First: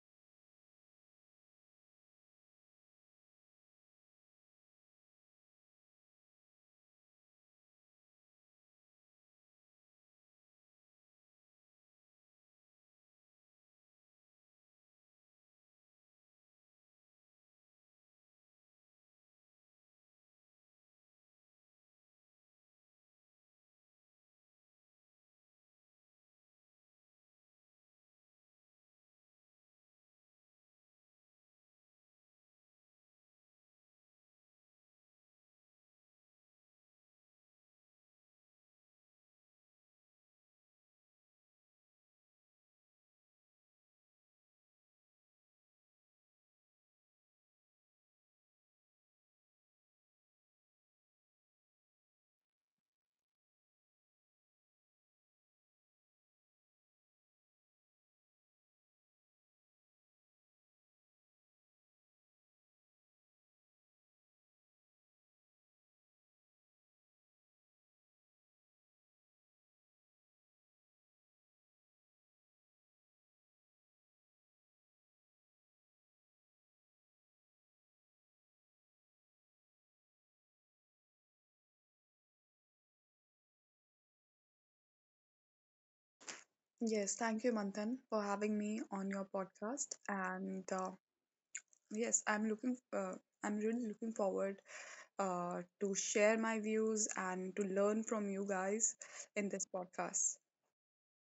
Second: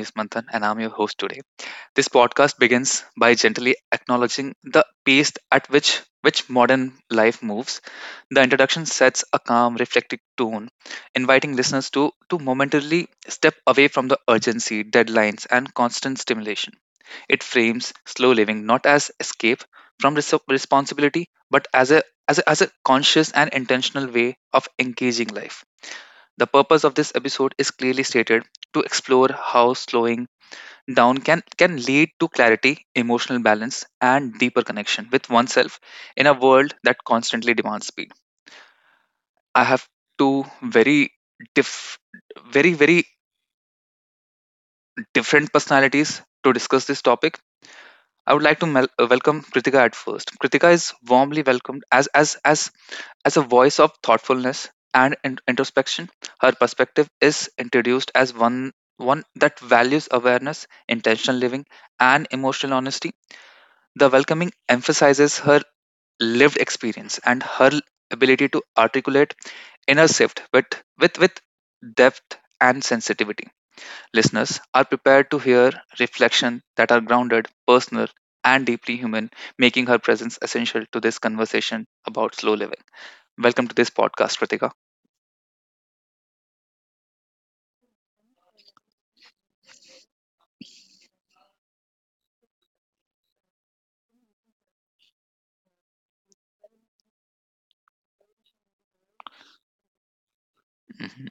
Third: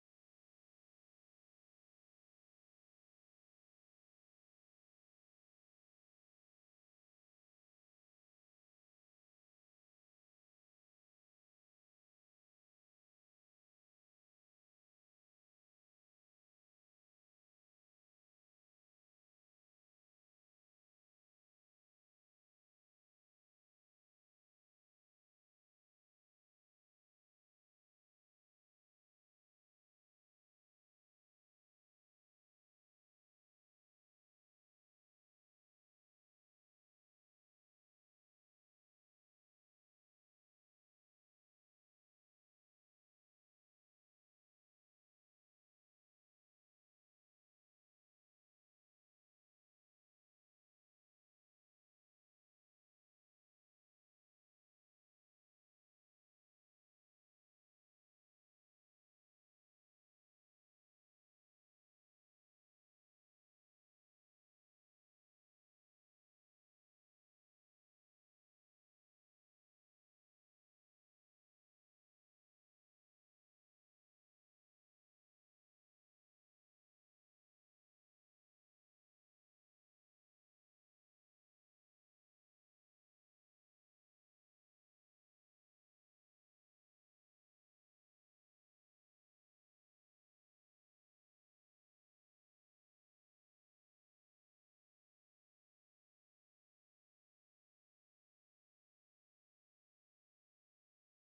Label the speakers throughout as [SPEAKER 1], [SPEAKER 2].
[SPEAKER 1] is Manthan and I'm your host today. This podcast begins by gently acknowledging the pace at which modern life moves. The introduction sets a calm, reflective tone, inviting listeners to momentarily step away from the urgency, deadlines, and constant stimulation. It frames slow living not as escape from responsibility, but as a conscious and intentional way of engaging life. The purpose of this episode is clearly stated to explore how slowing down can lead to clarity, emotional balance, and deeper connection with oneself in a world that constantly demands speed. I have two diff, very different personalities to discuss this topic. I would like to welcome Kritika at first. Kritika is warmly welcomed as a voice of thoughtfulness and introspection, her perspective is introduced as one that values awareness, intentional living, and emotional honesty. The welcoming emphasizes her lived experience and her ability to articulate inner shift with depth and sensitivity. Listeners are prepared to hear reflections that are grounded, personal, and deeply human, making her presence essential to this conversation about slow living. Welcome to this podcast, Kritika.
[SPEAKER 2] Yes, thank you, Manthan, for having me on your podcast. I'm I'm really looking forward to share my views and to learn from you guys in this podcast.
[SPEAKER 1] Mhm.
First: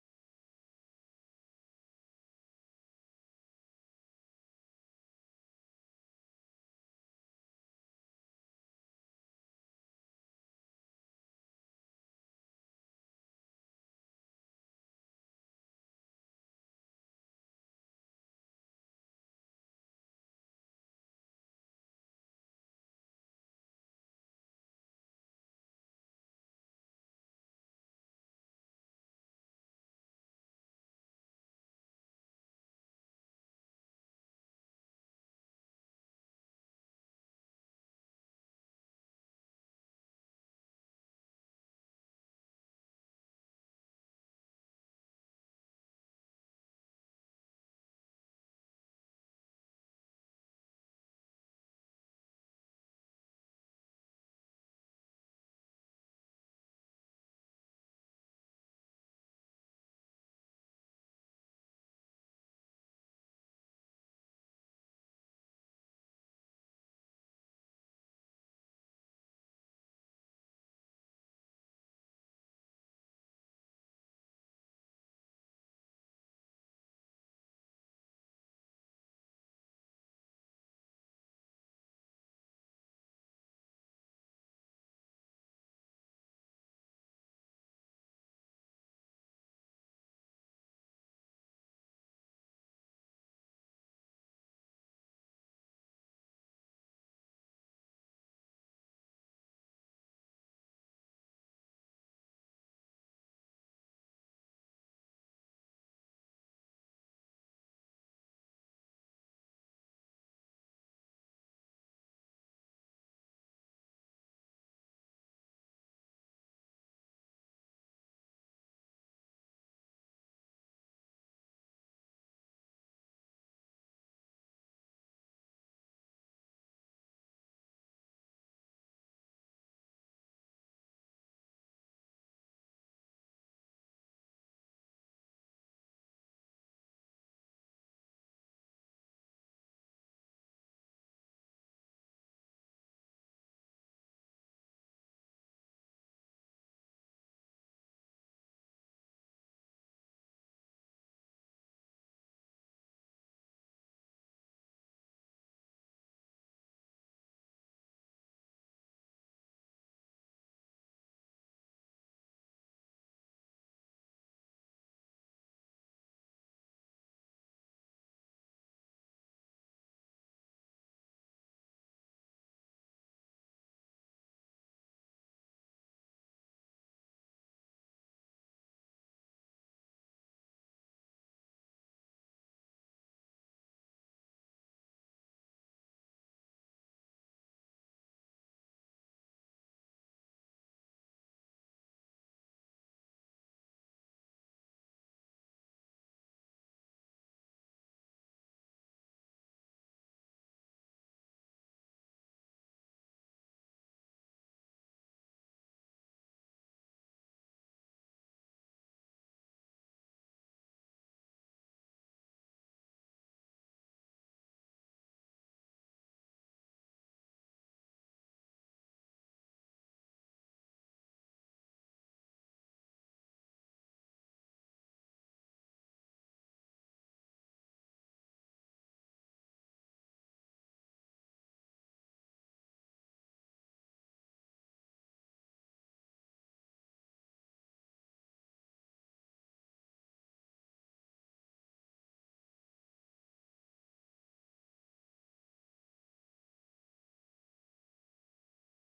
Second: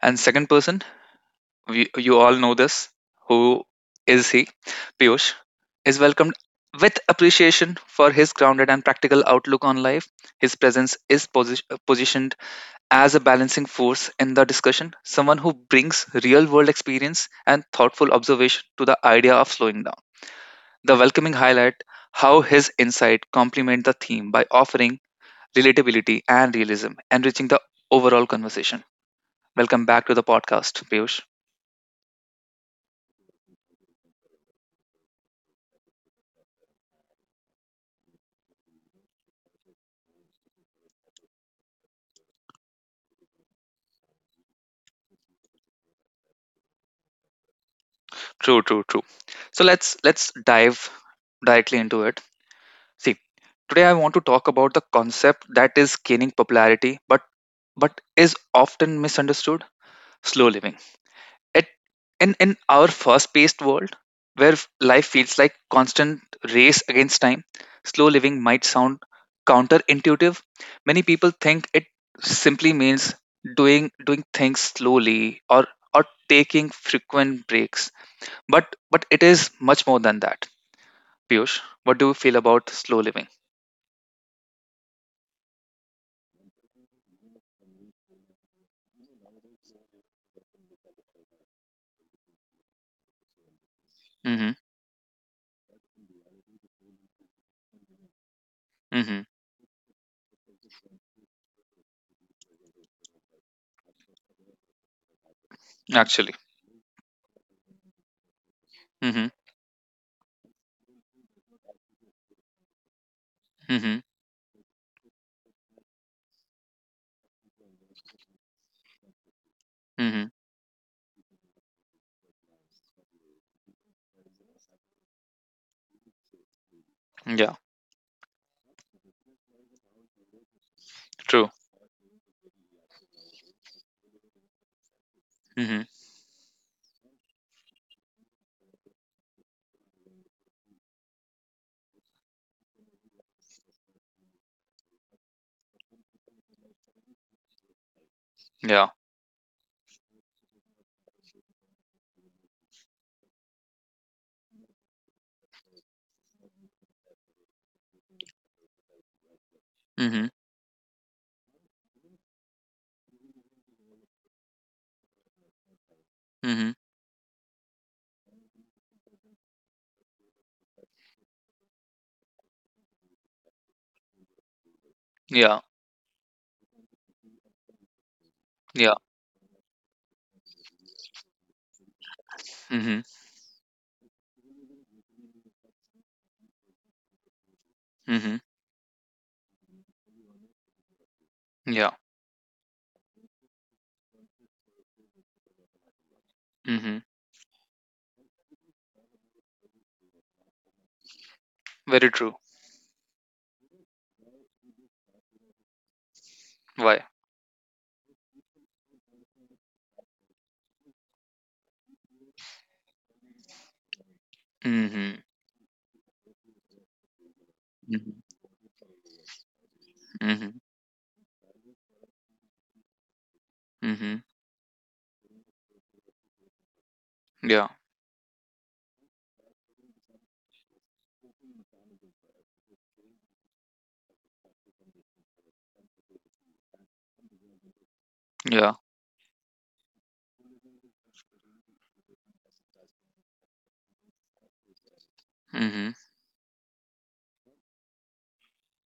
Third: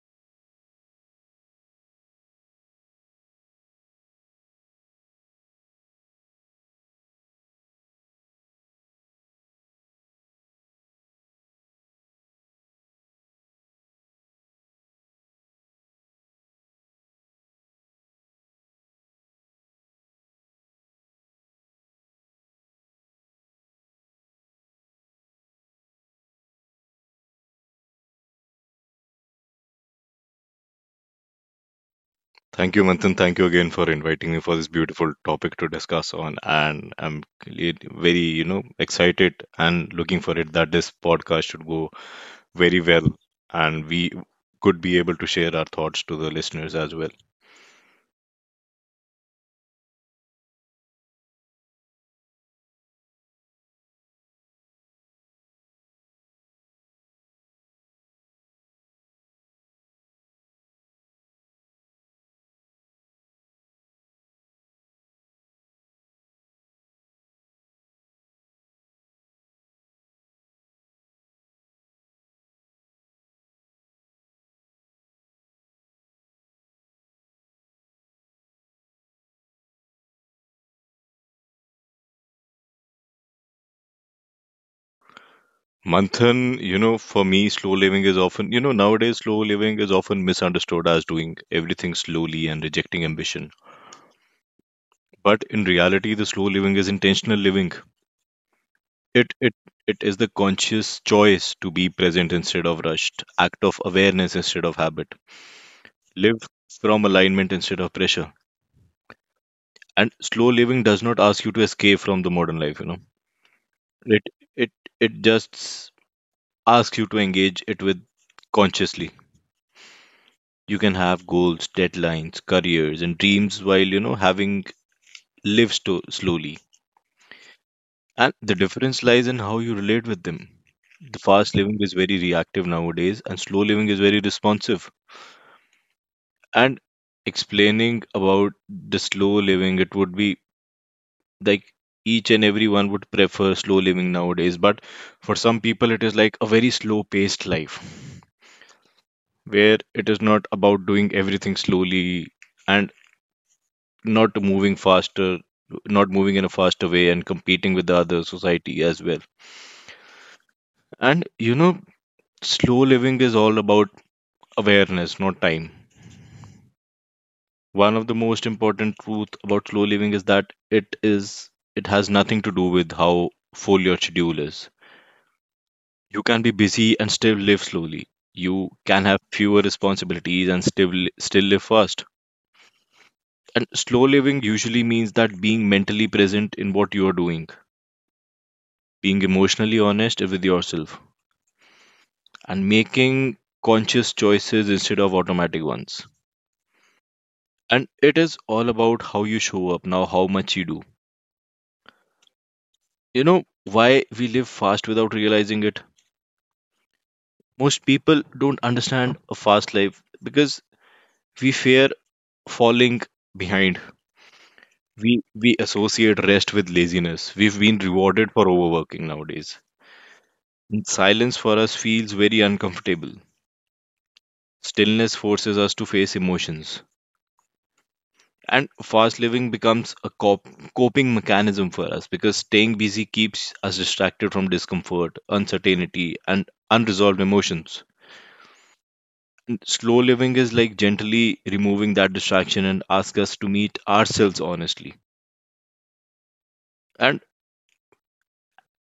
[SPEAKER 1] And second person, we, you all know this. Who is he? Piyush is welcomed with appreciation for his grounded and practical outlook on life. His presence is positioned as a balancing force in the discussion, someone who brings real world experience and thoughtful observation to the idea of slowing down. The welcoming highlight how his insight complement the theme by offering relatability and realism, enriching the overall conversation. Welcome back to the podcast, Piyush.
[SPEAKER 3] Thank you, Manthan. Thank you again for inviting me for this beautiful topic to discuss on. And I'm really- very, excited and looking for it that this podcast should go very well and we could be able to share our thoughts to the listeners as well.
[SPEAKER 1] True, true, true. So let's dive directly into it. See, today I want to talk about the concept that is gaining popularity but is often misunderstood, slow living. At in our fast-paced world, where life feels like constant race against time, slow living might sound counterintuitive. Many people think it simply means doing things slowly or taking frequent breaks. But it is much more than that. Piyush, what do you feel about slow living?
[SPEAKER 3] Manthan, for me, slow living is often, nowadays slow living is often misunderstood as doing everything slowly and rejecting ambition.
[SPEAKER 1] Mm-hmm.
[SPEAKER 3] But in reality, the slow living is intentional living.
[SPEAKER 1] Mm-hmm.
[SPEAKER 3] It it it is the conscious choice to be present instead of rushed, act of awareness instead of habit,
[SPEAKER 1] Actually.
[SPEAKER 3] live from alignment instead of pressure.
[SPEAKER 1] Mm-hmm.
[SPEAKER 3] And slow living does not ask you to escape from the modern life.
[SPEAKER 1] Mm-hmm.
[SPEAKER 3] It it it just asks you to engage it with consciously.
[SPEAKER 1] Mm-hmm.
[SPEAKER 3] You can have goals, deadlines, careers, and dreams while having live sto- slowly.
[SPEAKER 1] Yeah.
[SPEAKER 3] And the difference lies in how you relate with them. The
[SPEAKER 1] True.
[SPEAKER 3] fast living is very reactive nowadays, and slow living is very responsive
[SPEAKER 1] Mm-hmm.
[SPEAKER 3] and explaining about the slow living it would be like each and everyone would prefer slow living nowadays but for some people it is like a very slow paced life
[SPEAKER 1] Yeah.
[SPEAKER 3] where it is not about doing everything slowly and not moving faster not moving in a faster way and competing with the other society as well
[SPEAKER 1] Mm-hmm.
[SPEAKER 3] and slow living is all about awareness not time.
[SPEAKER 1] Mm-hmm.
[SPEAKER 3] One of the most important truth about slow living is that it has nothing to do with how full your schedule is.
[SPEAKER 1] Yeah.
[SPEAKER 3] You can be busy and still live slowly. You
[SPEAKER 1] Yeah.
[SPEAKER 3] can have fewer responsibilities and still live fast.
[SPEAKER 1] Mm-hmm.
[SPEAKER 3] And slow living usually means that being mentally present in what you are doing, being emotionally honest with yourself,
[SPEAKER 1] Yeah.
[SPEAKER 3] and making conscious choices instead of automatic ones.
[SPEAKER 1] Mhm.
[SPEAKER 3] And it is all about how you show up now, how much you do.
[SPEAKER 1] Very true.
[SPEAKER 3] You know why we live fast without realizing it?
[SPEAKER 1] Why?
[SPEAKER 3] Most people don't understand a fast life because we fear falling behind.
[SPEAKER 1] Mhm.
[SPEAKER 3] We associate rest with laziness. We've been
[SPEAKER 1] Mhm.
[SPEAKER 3] rewarded for overworking nowadays.
[SPEAKER 1] Mhm.
[SPEAKER 3] And silence for us feels very uncomfortable.
[SPEAKER 1] Mhm.
[SPEAKER 3] Stillness forces us to face emotions.
[SPEAKER 1] Yeah.
[SPEAKER 3] And fast living becomes a cop- coping mechanism for us because staying busy keeps us distracted from discomfort, uncertainty, and unresolved emotions.
[SPEAKER 1] Yeah.
[SPEAKER 3] Slow living is like gently removing that distraction and ask us to meet ourselves honestly.
[SPEAKER 1] Mhm.
[SPEAKER 3] And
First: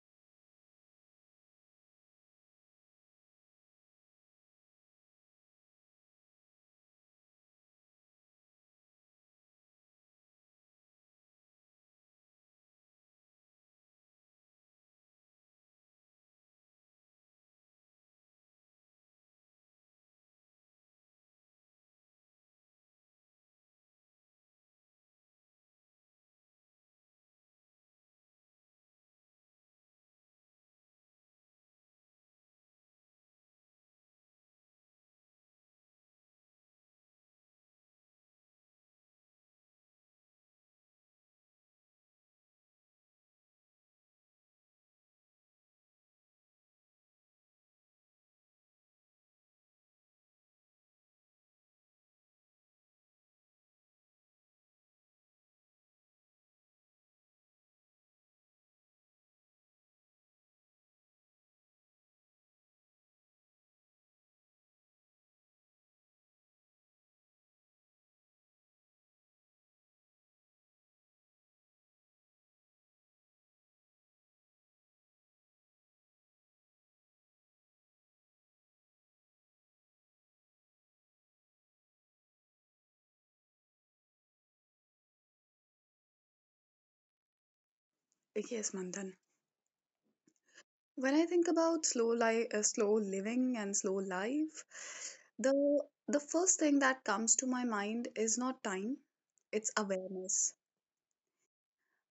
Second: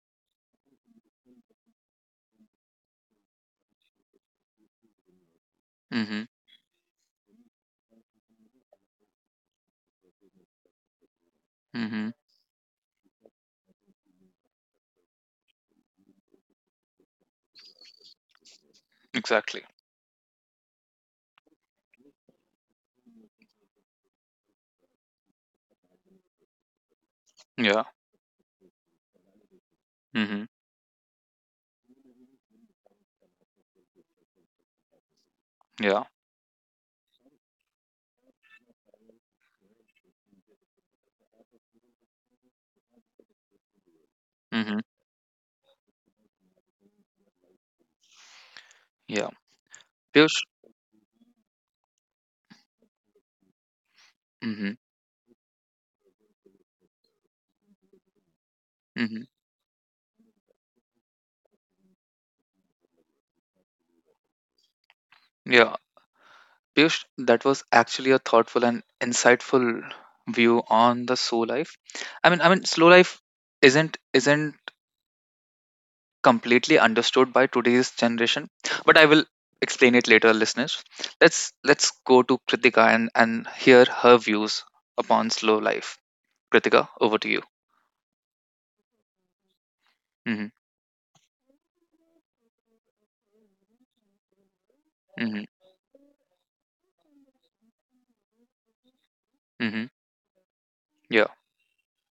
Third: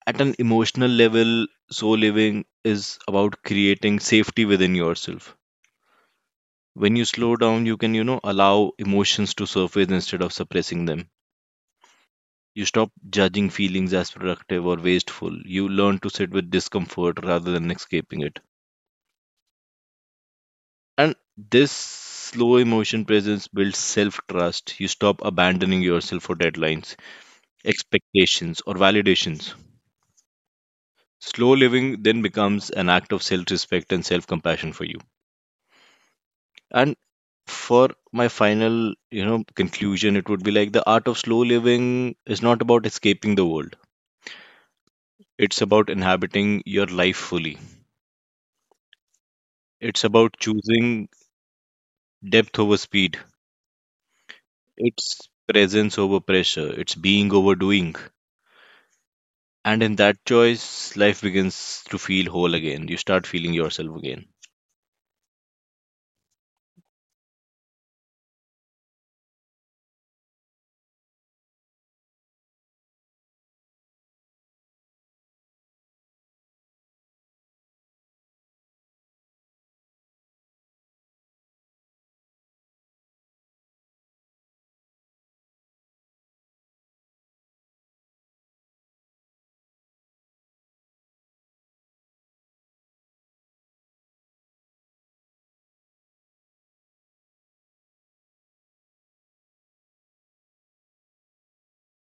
[SPEAKER 3] at an emotional level, slow living is about creating safety within yourself.
[SPEAKER 1] Mhm.
[SPEAKER 3] When you slow down, you can, allow emotions to surface instead of suppressing them.
[SPEAKER 1] Mhm.
[SPEAKER 3] You stop judging feelings as productive or wasteful. You learn to sit with discomfort rather than escaping it.
[SPEAKER 1] Exactly.
[SPEAKER 3] And this slow emotion presence builds self trust. You stop abandoning yourself for deadlines
[SPEAKER 1] Yeah.
[SPEAKER 3] expectations, or validations.
[SPEAKER 1] Mhm.
[SPEAKER 3] Slow living then becomes an act of self respect and self compassion for you.
[SPEAKER 1] Yeah.
[SPEAKER 3] And for my final, conclusion, it would be like the art of slow living is not about escaping the world.
[SPEAKER 1] Mhm.
[SPEAKER 3] It's about inhabiting your life fully.
[SPEAKER 1] Yeah.
[SPEAKER 3] It's about
[SPEAKER 1] Piyush.
[SPEAKER 3] choosing depth over speed.
[SPEAKER 1] Mhm.
[SPEAKER 3] It's presence over pressure. It's being over doing.
[SPEAKER 1] Mhm.
[SPEAKER 3] And in that choice, life begins to feel whole again. You start feeling yourself again.
[SPEAKER 1] Yeah. Piyush, that was actually a thoughtful and insightful view on the slow life. I mean, slow life isn't completely understood by today's generation, but I will explain it later, listeners. Let's go to Kritika and hear her views upon slow life. Kritika, over to you.
[SPEAKER 2] Yes, Manthan.
[SPEAKER 1] Hmm.
[SPEAKER 2] When I think about slow life, slow living and slow life,
[SPEAKER 1] Hmm.
[SPEAKER 2] the the first thing that comes to my mind is not time, it's
[SPEAKER 1] Hmm.
[SPEAKER 2] awareness.
[SPEAKER 1] Yeah.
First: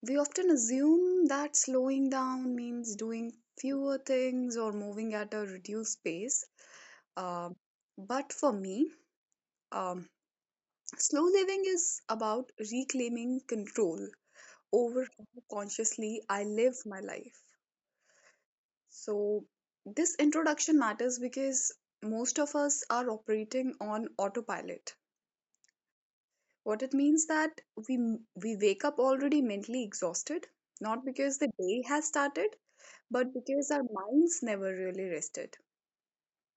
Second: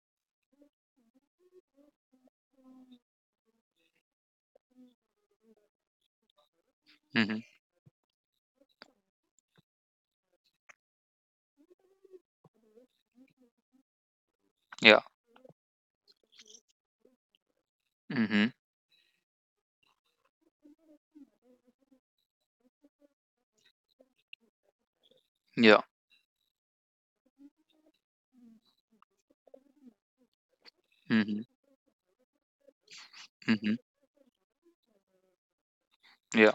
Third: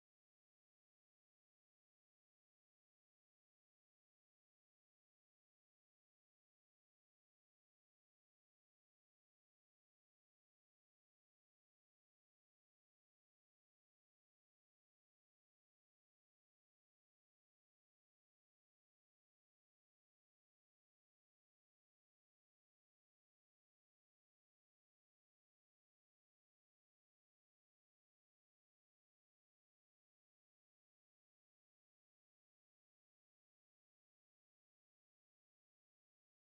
[SPEAKER 2] We often assume that slowing down means doing fewer things or moving at a reduced pace.
[SPEAKER 1] Hmm.
[SPEAKER 2] Um, but for me, um, slow living is about reclaiming control
[SPEAKER 1] Yeah.
[SPEAKER 2] over how consciously I live my life.
[SPEAKER 1] Hmm.
[SPEAKER 2] So, this introduction matters because most of us are operating on autopilot.
[SPEAKER 1] Yeah.
[SPEAKER 2] What it means that we we wake up already mentally exhausted, not because
[SPEAKER 1] Hmm.
[SPEAKER 2] the day has started, but because
[SPEAKER 1] Hmm.
[SPEAKER 2] our minds never really rested.
[SPEAKER 1] Yeah.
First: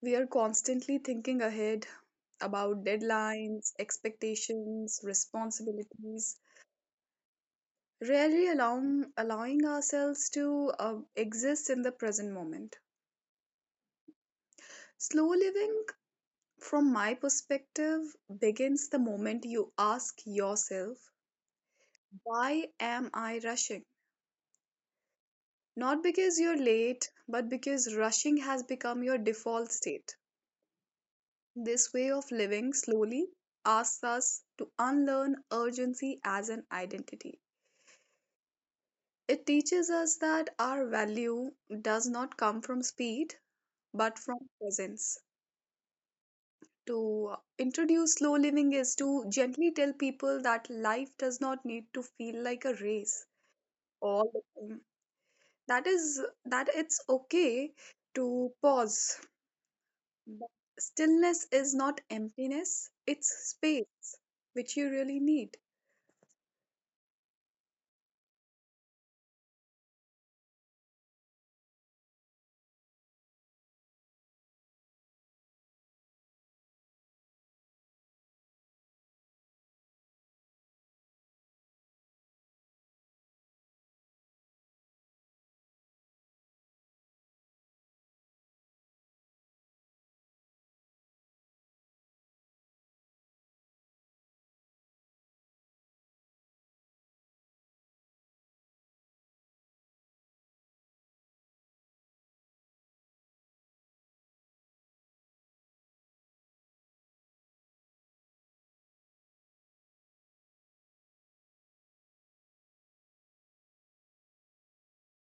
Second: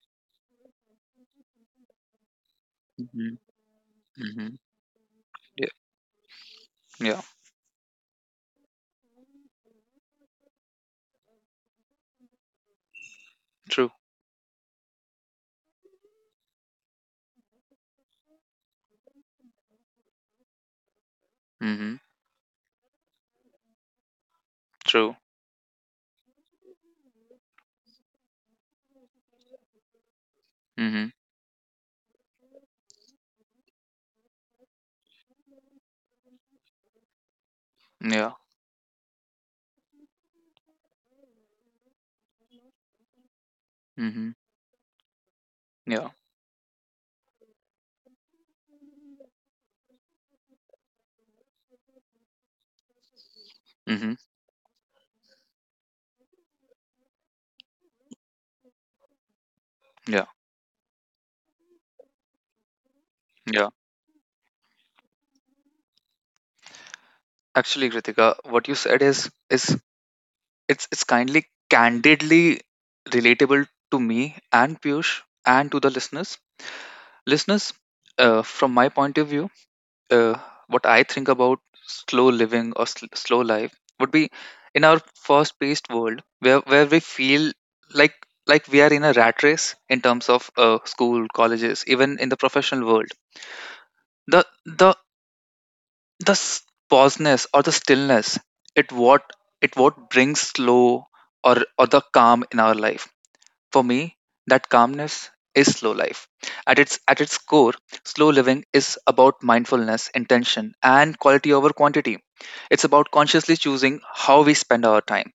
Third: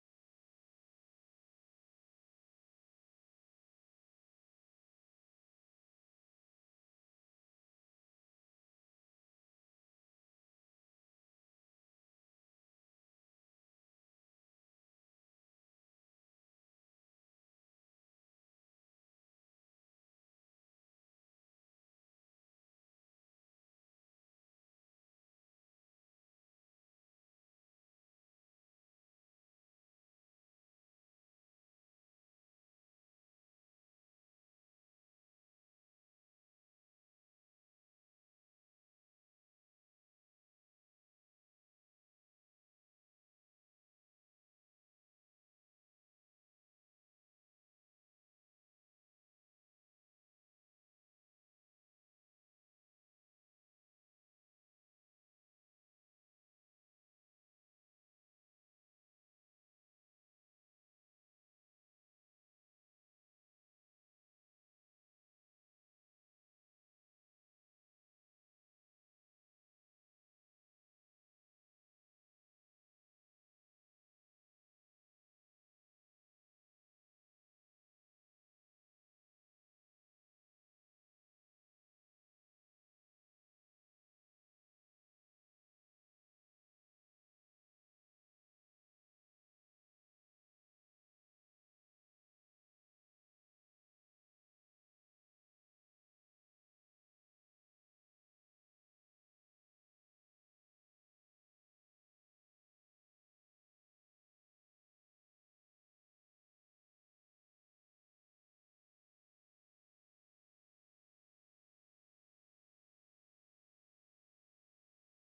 [SPEAKER 2] We are constantly thinking ahead about
[SPEAKER 1] Hmm.
[SPEAKER 2] deadlines,
[SPEAKER 1] Hmm.
[SPEAKER 2] expectations,
[SPEAKER 1] Yeah.
[SPEAKER 2] responsibilities,
[SPEAKER 1] Yeah.
[SPEAKER 2] rarely allowing ourselves to exist in the present moment.
[SPEAKER 1] True.
[SPEAKER 2] Slow living, from my perspective, begins the moment you ask yourself,
[SPEAKER 1] Hmm.
[SPEAKER 2] why am I rushing?
[SPEAKER 1] True.
[SPEAKER 2] Not because you're late, but because rushing has become your default state.
[SPEAKER 1] Hmm.
[SPEAKER 2] This way of living slowly asks us to unlearn urgency as an identity.
[SPEAKER 1] Yeah.
[SPEAKER 2] It teaches us that our value does not come from speed but
[SPEAKER 1] Hmm.
[SPEAKER 2] from presence.
[SPEAKER 1] Yeah.
[SPEAKER 2] To introduce slow living is to gently tell people that life does not need to feel like a race
[SPEAKER 1] Hmm.
[SPEAKER 2] all the time. That is that it's okay to pause.
[SPEAKER 1] Yeah.
[SPEAKER 2] But stillness is not emptiness, it's
[SPEAKER 1] Yeah.
[SPEAKER 2] space which you really need.
[SPEAKER 1] Actually, Kritika, what you said is it's kindly candidly relatable to me and Piyush and to the listeners. Listeners, from my point of view, uh, what I think about slow living or slow life would be in our fast-paced world where we feel like like we are in a rat race in terms of school, colleges, even in the professional world. The the the pauseness or the stillness, it what it what brings slow or the calm in our life. For me, that calmness is slow life. At its core, slow living is about mindfulness, intention, and quality over quantity. It's about consciously choosing how we spend our time,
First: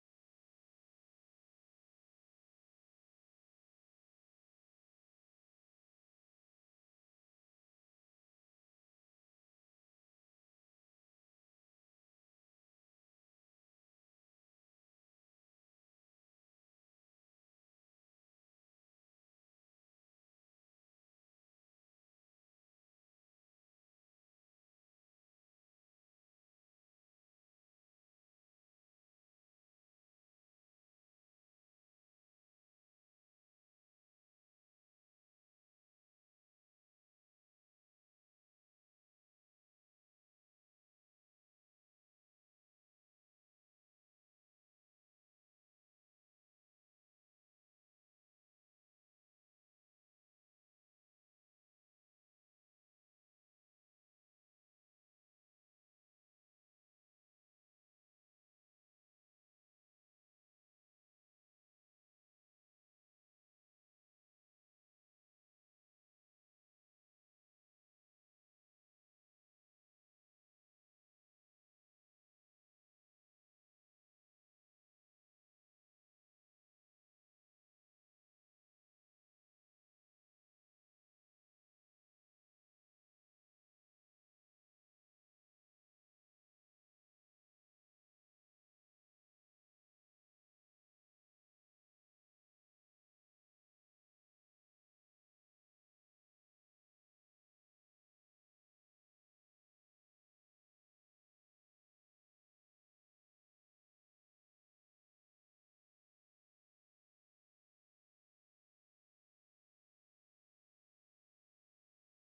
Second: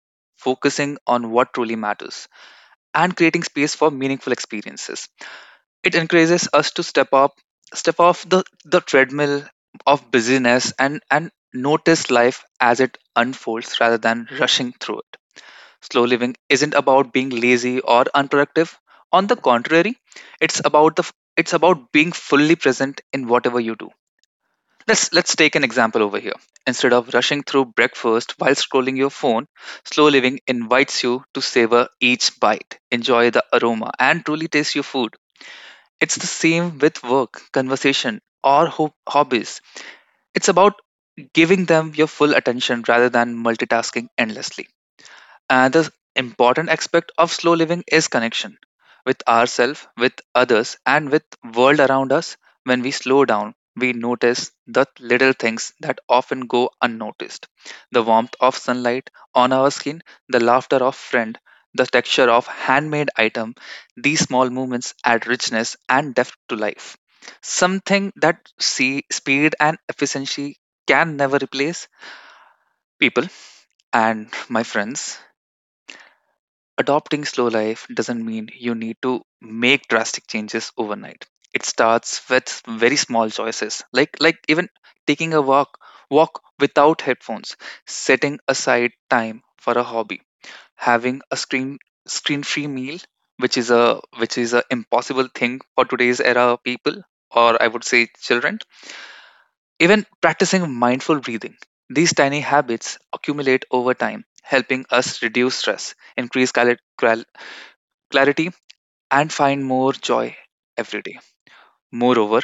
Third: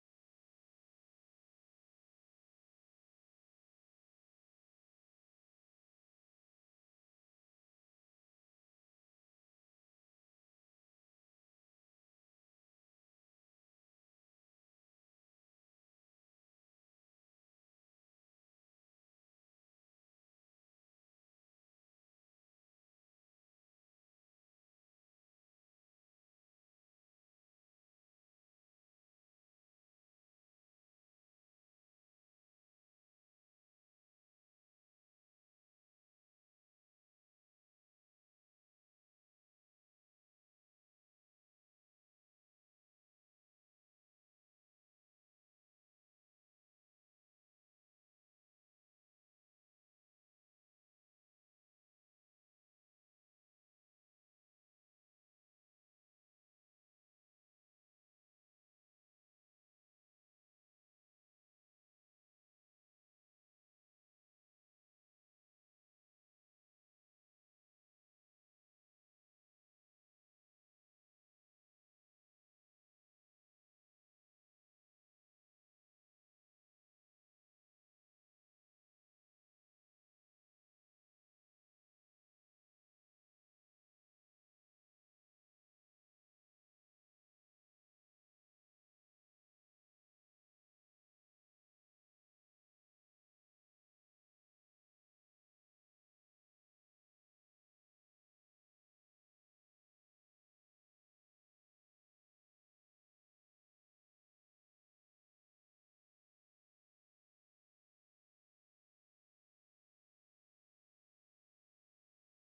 [SPEAKER 1] focusing on what truly matters, and creating space for meaningful experiences. It encourages us to step off the treadmill of busyness and notice life as it unfolds rather than rushing through. Slow living isn't about being lazy or unproductive. On the contrary, it's about the it's about being fully present in whatever you do. Let's take an example over here. Instead of rushing through breakfast while scrolling your phone, slow living invites you to savor each bite, enjoy the aroma and truly taste your food. It's the same with work, conversation or hobbies. It's about giving them your full attention rather than multitasking endlessly. Another important aspect of slow living is connection with ourselves, with others, and with world around us. When we slow down, we notice the little things that often go unnoticed. The warmth of sunlight on our skin, the laughter of friend, the texture of handmade item, these small movements add richness and depth to life. Something that see speed and efficiency can never replace people and my friends. Adopting slow life doesn't mean you need to make drastic changes overnight. It starts with very small choices, like even taking a walk without headphones, setting aside time for a hobby, having a screen-free meal, which is a impossible thing for today's era people, or I would say children. Even practicing mindful breathing. These tiny habits accumulate over time, helping us reduce stress, increase caloric clarity, and find more joy every day. Moreover,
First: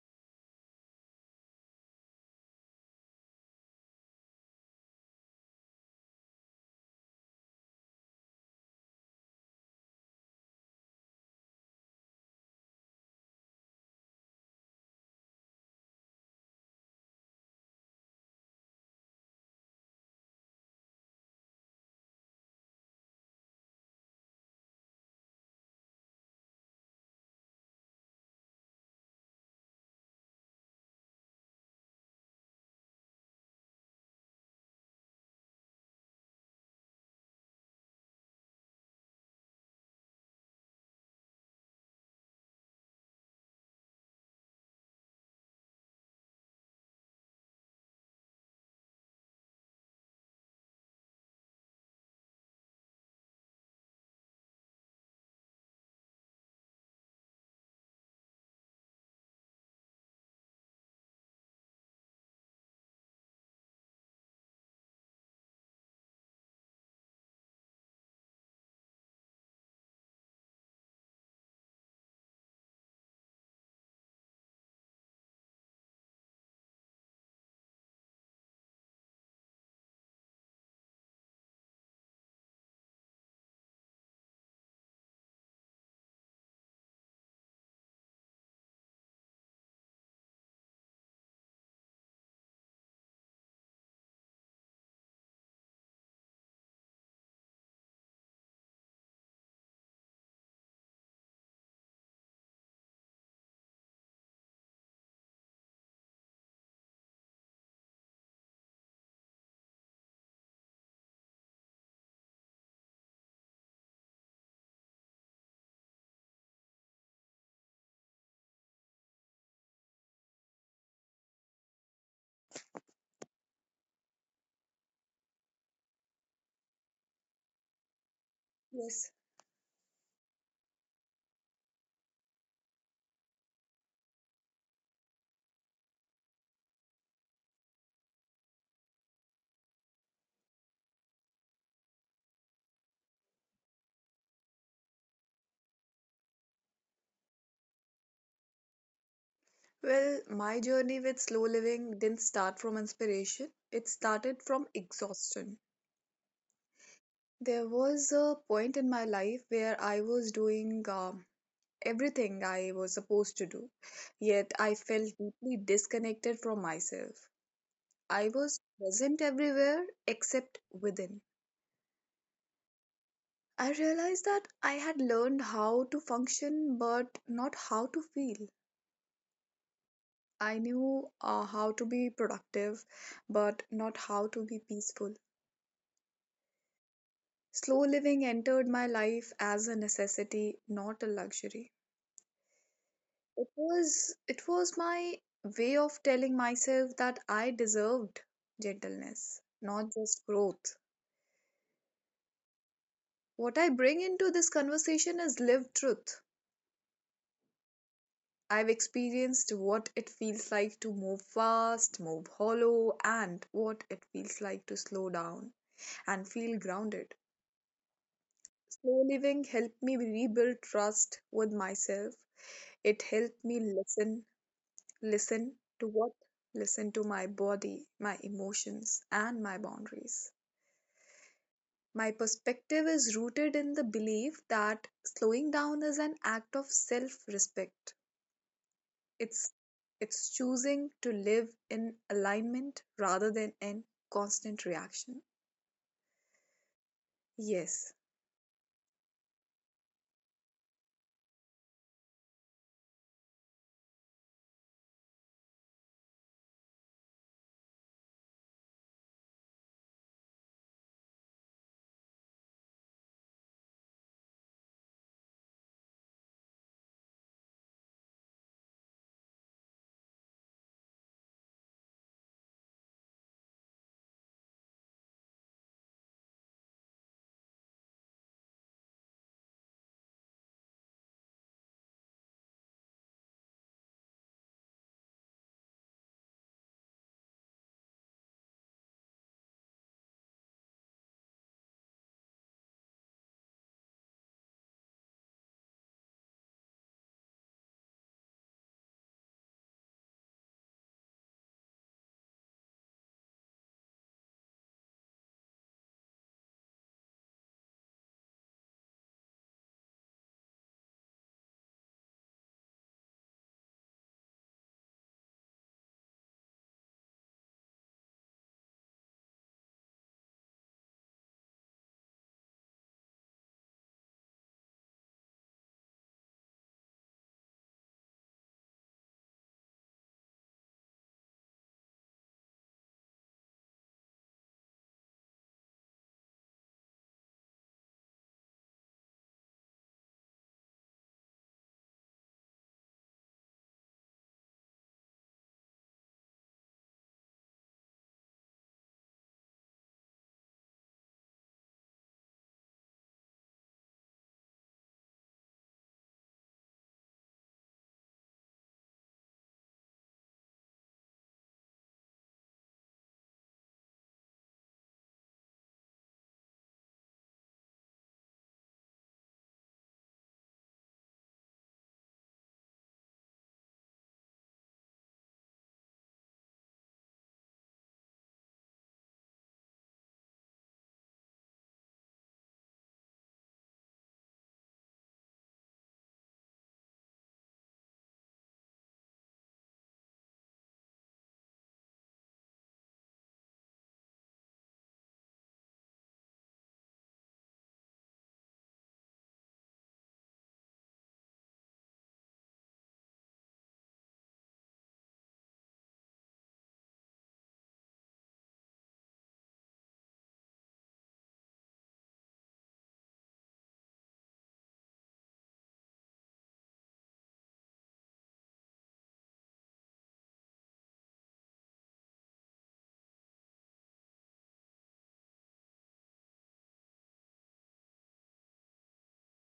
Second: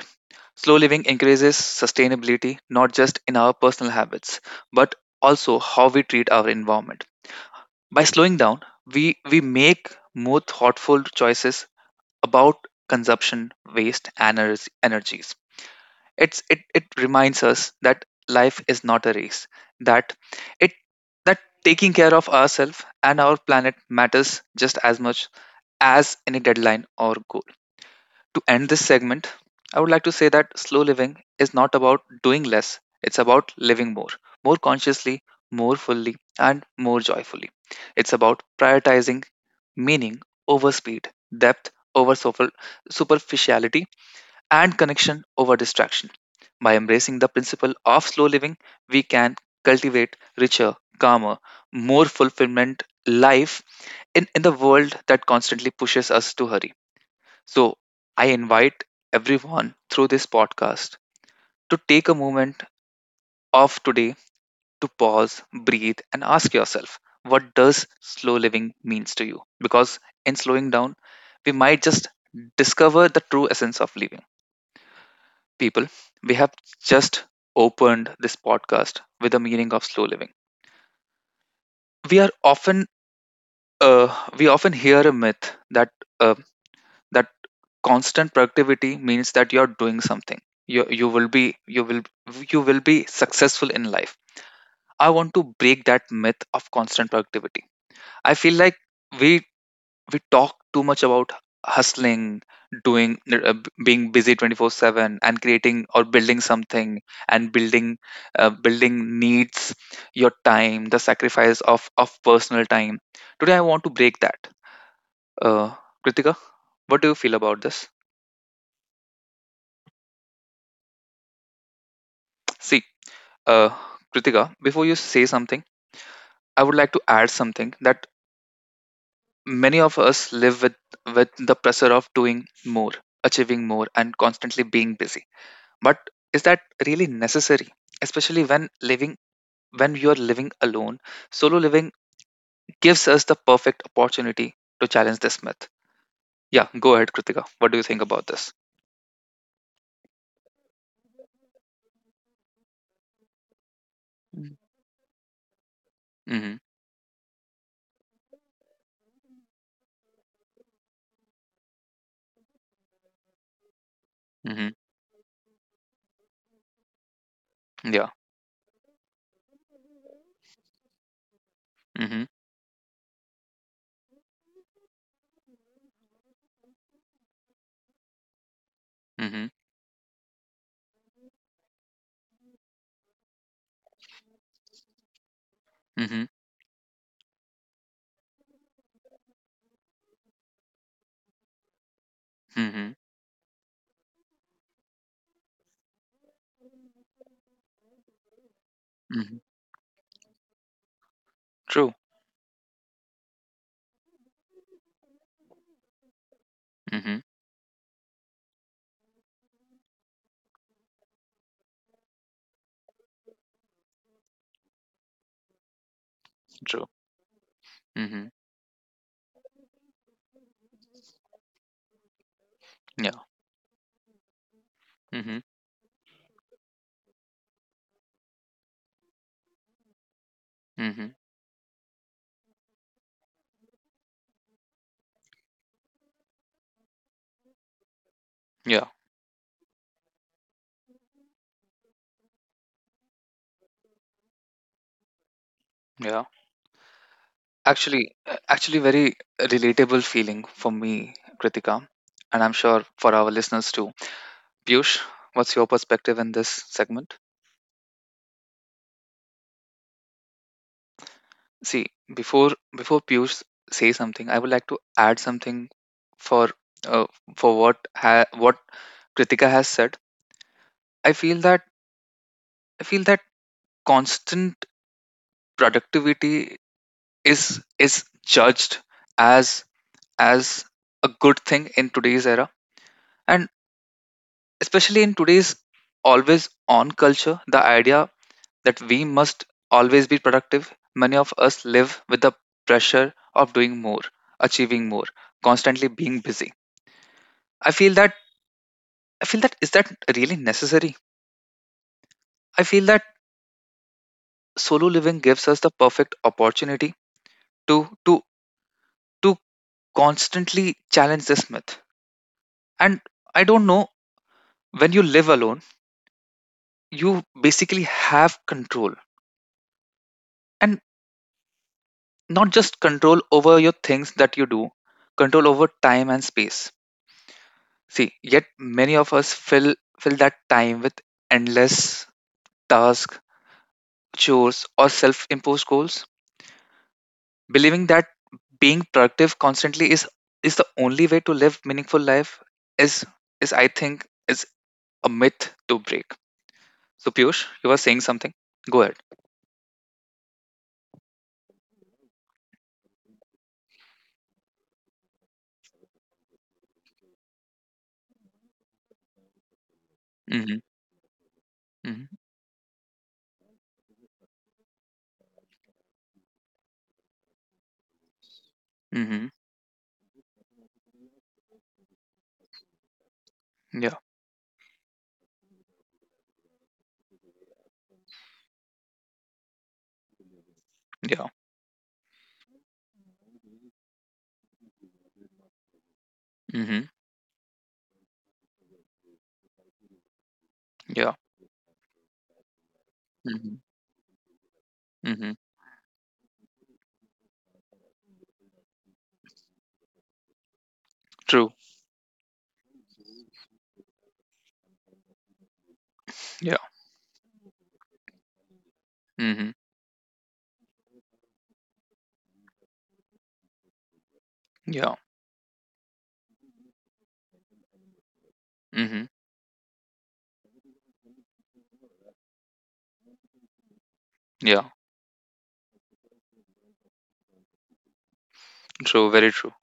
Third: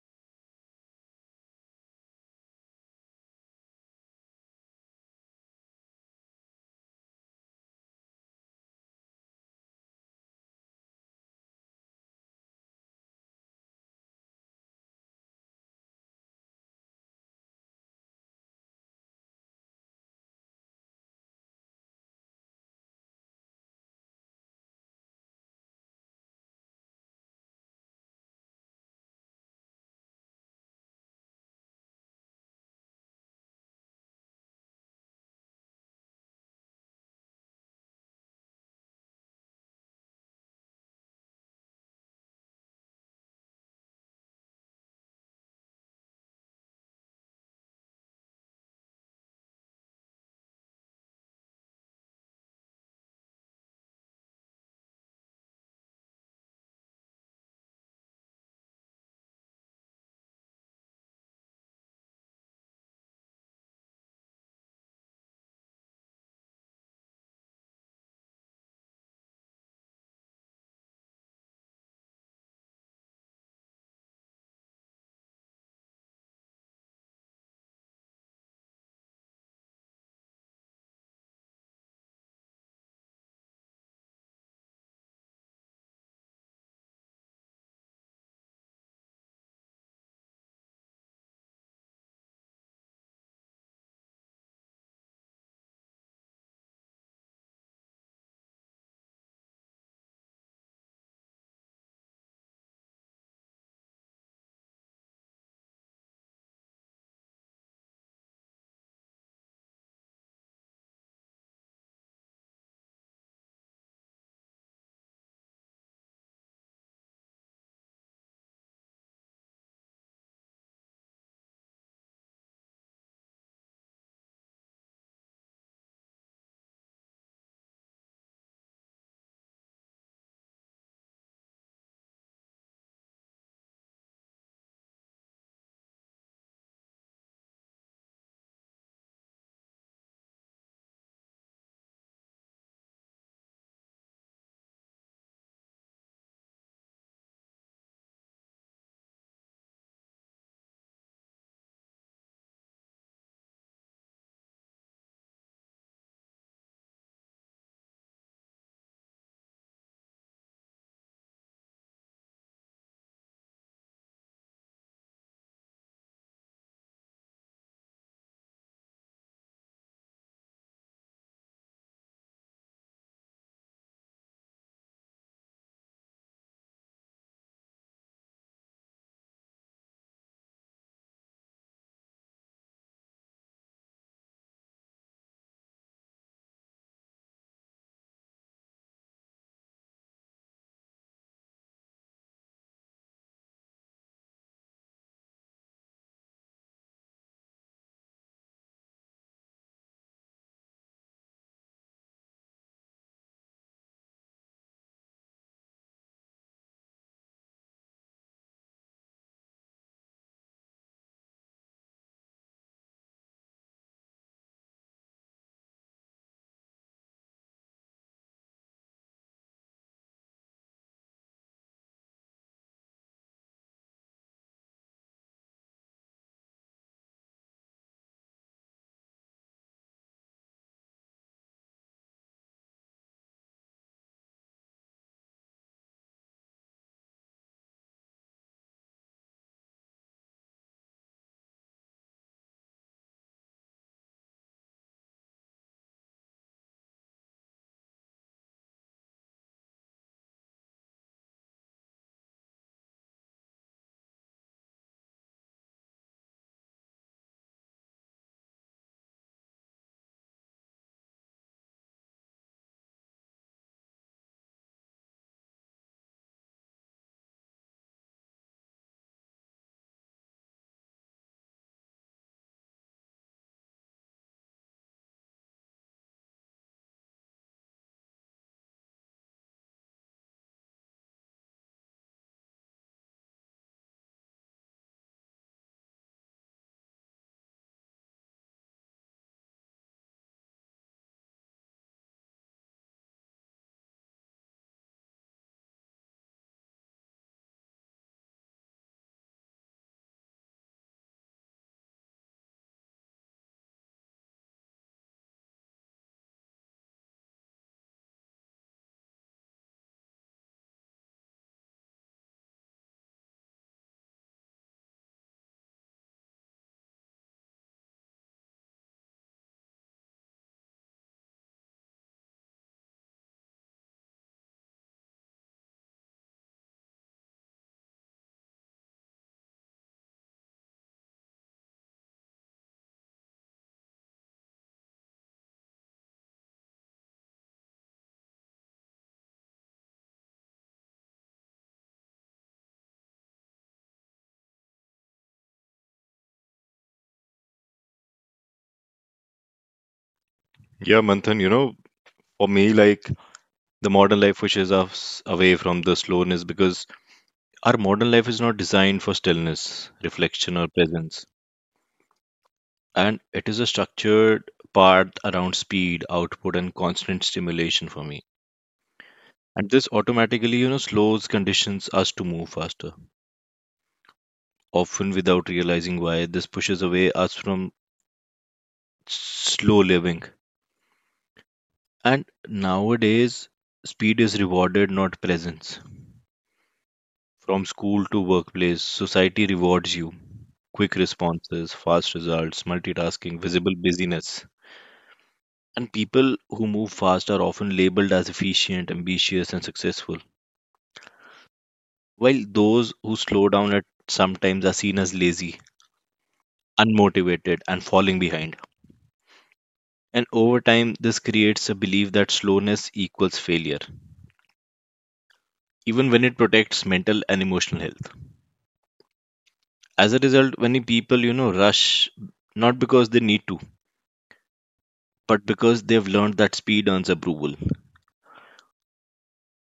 [SPEAKER 1] slow living increases sustainability not just in our personal habits, but also how we treat our environment. By slowing down, we make more thoughtful choices about consumption, waste, and energies. It reminds us that life is not a race, that it that taking care of ourselves and our planet matters just as much as any deadline or goal. To end this segment, I would like to say that slow living is not about doing less, it's about living more, more consciously, more fully, and more joyfully. It's about prioritizing meaning over speed, depth over superficiality, and connection over distraction. By embracing the principle of slow living, we can cultivate richer, calmer, more fulfillment life in the world that constantly pushes us to hurry. So, I invite everyone through this podcast to take a moment of today to pause, breathe, and ask yourself what does slow living means to you? Because in slowing down, we might just discover the true essence of living. People, we have just opened this podcast with the meaning of slow living. We are often we often hear a myth that uh, that constant productivity means that you're doing something, you you will be you will you will be successful in life. I want to break that myth of constant productivity. I feel like we we talk too much about hustling, doing being busy 24/7 and creating or building something, and building needs your time, the sacrifice of personal time. Today I want to break that. uh Kritika, what do you feel about this? See, Uh, Kritika, before you say something, I would like to add something that
[SPEAKER 2] Yes.
[SPEAKER 1] many of us live with the pressure of doing more, achieving more, and constantly being busy. But is that really necessary? Especially when living when you are living alone, solo living gives us the perfect opportunity to challenge this myth. Yeah, go ahead, Kritika. What do you think about this?
[SPEAKER 2] Well, my journey with slow living didn't start from inspiration, it
[SPEAKER 1] Mm-hmm.
[SPEAKER 2] started from exhaustion. There was a point in my life where I was doing everything I was supposed to do, yet
[SPEAKER 1] Mm-hmm.
[SPEAKER 2] I felt deeply disconnected from myself.
[SPEAKER 1] Yeah.
[SPEAKER 2] I was present everywhere except within.
[SPEAKER 1] Mm-hmm.
[SPEAKER 2] I realized that I had learned how to function but not how to feel.
[SPEAKER 1] Mm-hmm.
[SPEAKER 2] I knew how to be productive but not how to be peaceful.
[SPEAKER 1] Mm-hmm.
[SPEAKER 2] Slow living entered my life as a necessity, not a luxury.
[SPEAKER 1] Mm-hmm.
[SPEAKER 2] It was my way of telling myself that I deserved
[SPEAKER 1] Mm-hmm.
[SPEAKER 2] gentleness, not just growth.
[SPEAKER 1] True.
[SPEAKER 2] What I bring into this conversation is lived truth.
[SPEAKER 1] Mm-hmm.
[SPEAKER 2] I've experienced what it feels like to move fast, move hollow, and what it feels like to slow down and feel
[SPEAKER 1] True.
[SPEAKER 2] grounded.
[SPEAKER 1] Mm-hmm.
[SPEAKER 2] Slow living helped me rebuild trust with myself.
[SPEAKER 1] Yeah.
[SPEAKER 2] It helped me listen.
[SPEAKER 1] Mm-hmm.
[SPEAKER 2] Listen to what? Listen to my body, my emotions, and my boundaries.
[SPEAKER 1] Mhm.
[SPEAKER 2] My perspective is rooted in the belief that slowing down is an act of self-respect.
[SPEAKER 1] Yeah,
[SPEAKER 2] It's it's choosing to live in alignment rather than in constant reaction.
[SPEAKER 1] yeah.
[SPEAKER 2] Yes.
[SPEAKER 1] Actually, very relatable feeling for me, Kritika, and I'm sure for our listeners too. Piyush, what's your perspective in this segment? See, before Piyush say something, I would like to add something for uh, for what what Kritika has said. I feel that I feel that constant productivity is judged as as a good thing in today's era. And especially in today's always on culture, the idea that we must always be productive, many of us live with the pressure of doing more, achieving more, constantly being busy. I feel that I feel that is that really necessary? I feel that solo living gives us the perfect opportunity to to to constantly challenge this myth. And I don't know, when you live alone, you basically have control. And not just control over your things that you do, control over time and space. See, yet many of us fill that time with endless tasks, chores or self-imposed goals, believing that being productive constantly is, the only way to live meaningful life is is I think is a myth to break. So, Piyush, you were saying something, go ahead.
[SPEAKER 3] Yeah, Manthan, for me, like the modern life pushes us away from the slowness because our modern life is not designed for stillness, reflection,
[SPEAKER 1] Mm-hmm.
[SPEAKER 3] or presence.
[SPEAKER 1] Mm-hmm.
[SPEAKER 3] And it is a structured part around speed, output, and constant stimulation for me.
[SPEAKER 1] Mm-hmm.
[SPEAKER 3] And this automatically, slows conditions us to move faster.
[SPEAKER 1] Yeah.
[SPEAKER 3] Often without realizing why. This pushes away us from slow living.
[SPEAKER 1] Yeah.
[SPEAKER 3] And nowadays, speed is rewarded, not presence.
[SPEAKER 1] Mm-hmm.
[SPEAKER 3] From school to workplace, society rewards you. Quick
[SPEAKER 1] Yeah.
[SPEAKER 3] responses, fast results, multitasking,
[SPEAKER 1] Mm-hmm.
[SPEAKER 3] visible busyness.
[SPEAKER 1] Mm-hmm.
[SPEAKER 3] And people who move fast are often labeled as efficient, ambitious, and successful,
[SPEAKER 1] True.
[SPEAKER 3] while those who slow down at sometimes are seen as lazy,
[SPEAKER 1] Yeah.
[SPEAKER 3] unmotivated, and falling behind.
[SPEAKER 1] Mm-hmm.
[SPEAKER 3] And over time, this creates a belief that slowness equals failure,
[SPEAKER 1] Yeah.
[SPEAKER 3] even when it protects mental and emotional health.
[SPEAKER 1] Mhm.
[SPEAKER 3] As a result, many people, rush not because they need to,
[SPEAKER 1] Yeah.
[SPEAKER 3] but because they've learned that speed earns approval.
[SPEAKER 1] True. Very true.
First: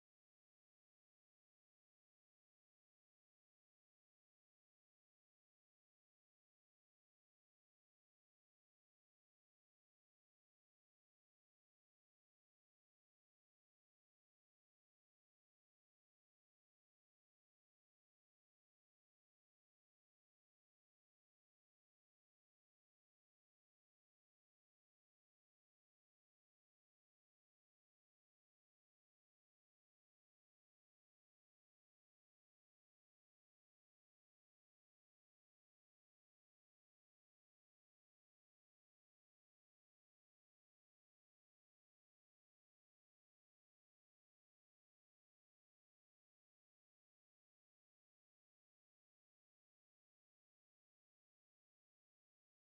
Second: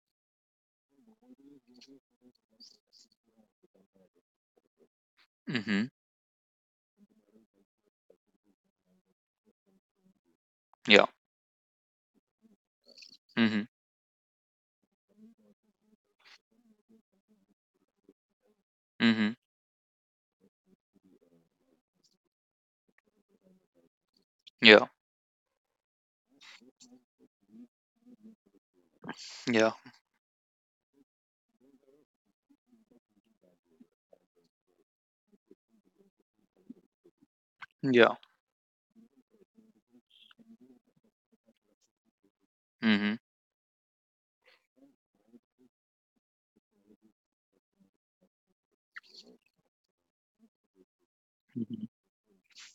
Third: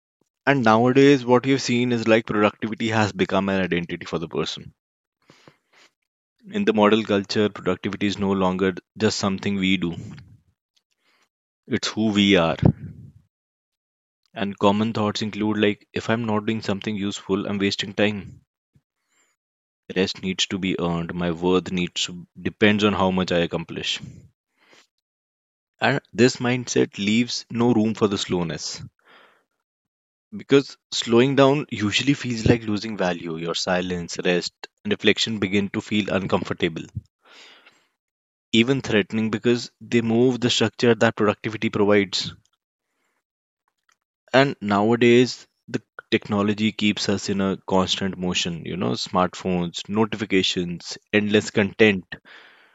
[SPEAKER 3] And nowadays, what you've seen is like productivity has become an identity for the person.
[SPEAKER 1] Mhm.
[SPEAKER 3] In the model culture, productivity is no longer just something we do,
[SPEAKER 1] Yeah.
[SPEAKER 3] it's who we are.
[SPEAKER 1] Mhm.
[SPEAKER 3] And common thoughts include like, if I'm not doing something useful, I'm wasting time.
[SPEAKER 1] Mhm.
[SPEAKER 3] Rest needs to be earned. My worth needs to depends on how much I accomplish,
[SPEAKER 1] Yeah.
[SPEAKER 3] and this mindset leaves no room for the slowness
[SPEAKER 1] Yeah.
[SPEAKER 3] because slowing down usually feels like losing value. Your silence, rest, and reflection begin to feel uncomfortable,
[SPEAKER 1] Yeah.
[SPEAKER 3] even threatening because they move the structure that productivity provides.
[SPEAKER 1] Mhm.
[SPEAKER 3] And nowadays the technology keeps us in a constant motion. Smartphones, notifications, endless
[SPEAKER 1] Mhm.
[SPEAKER 3] content.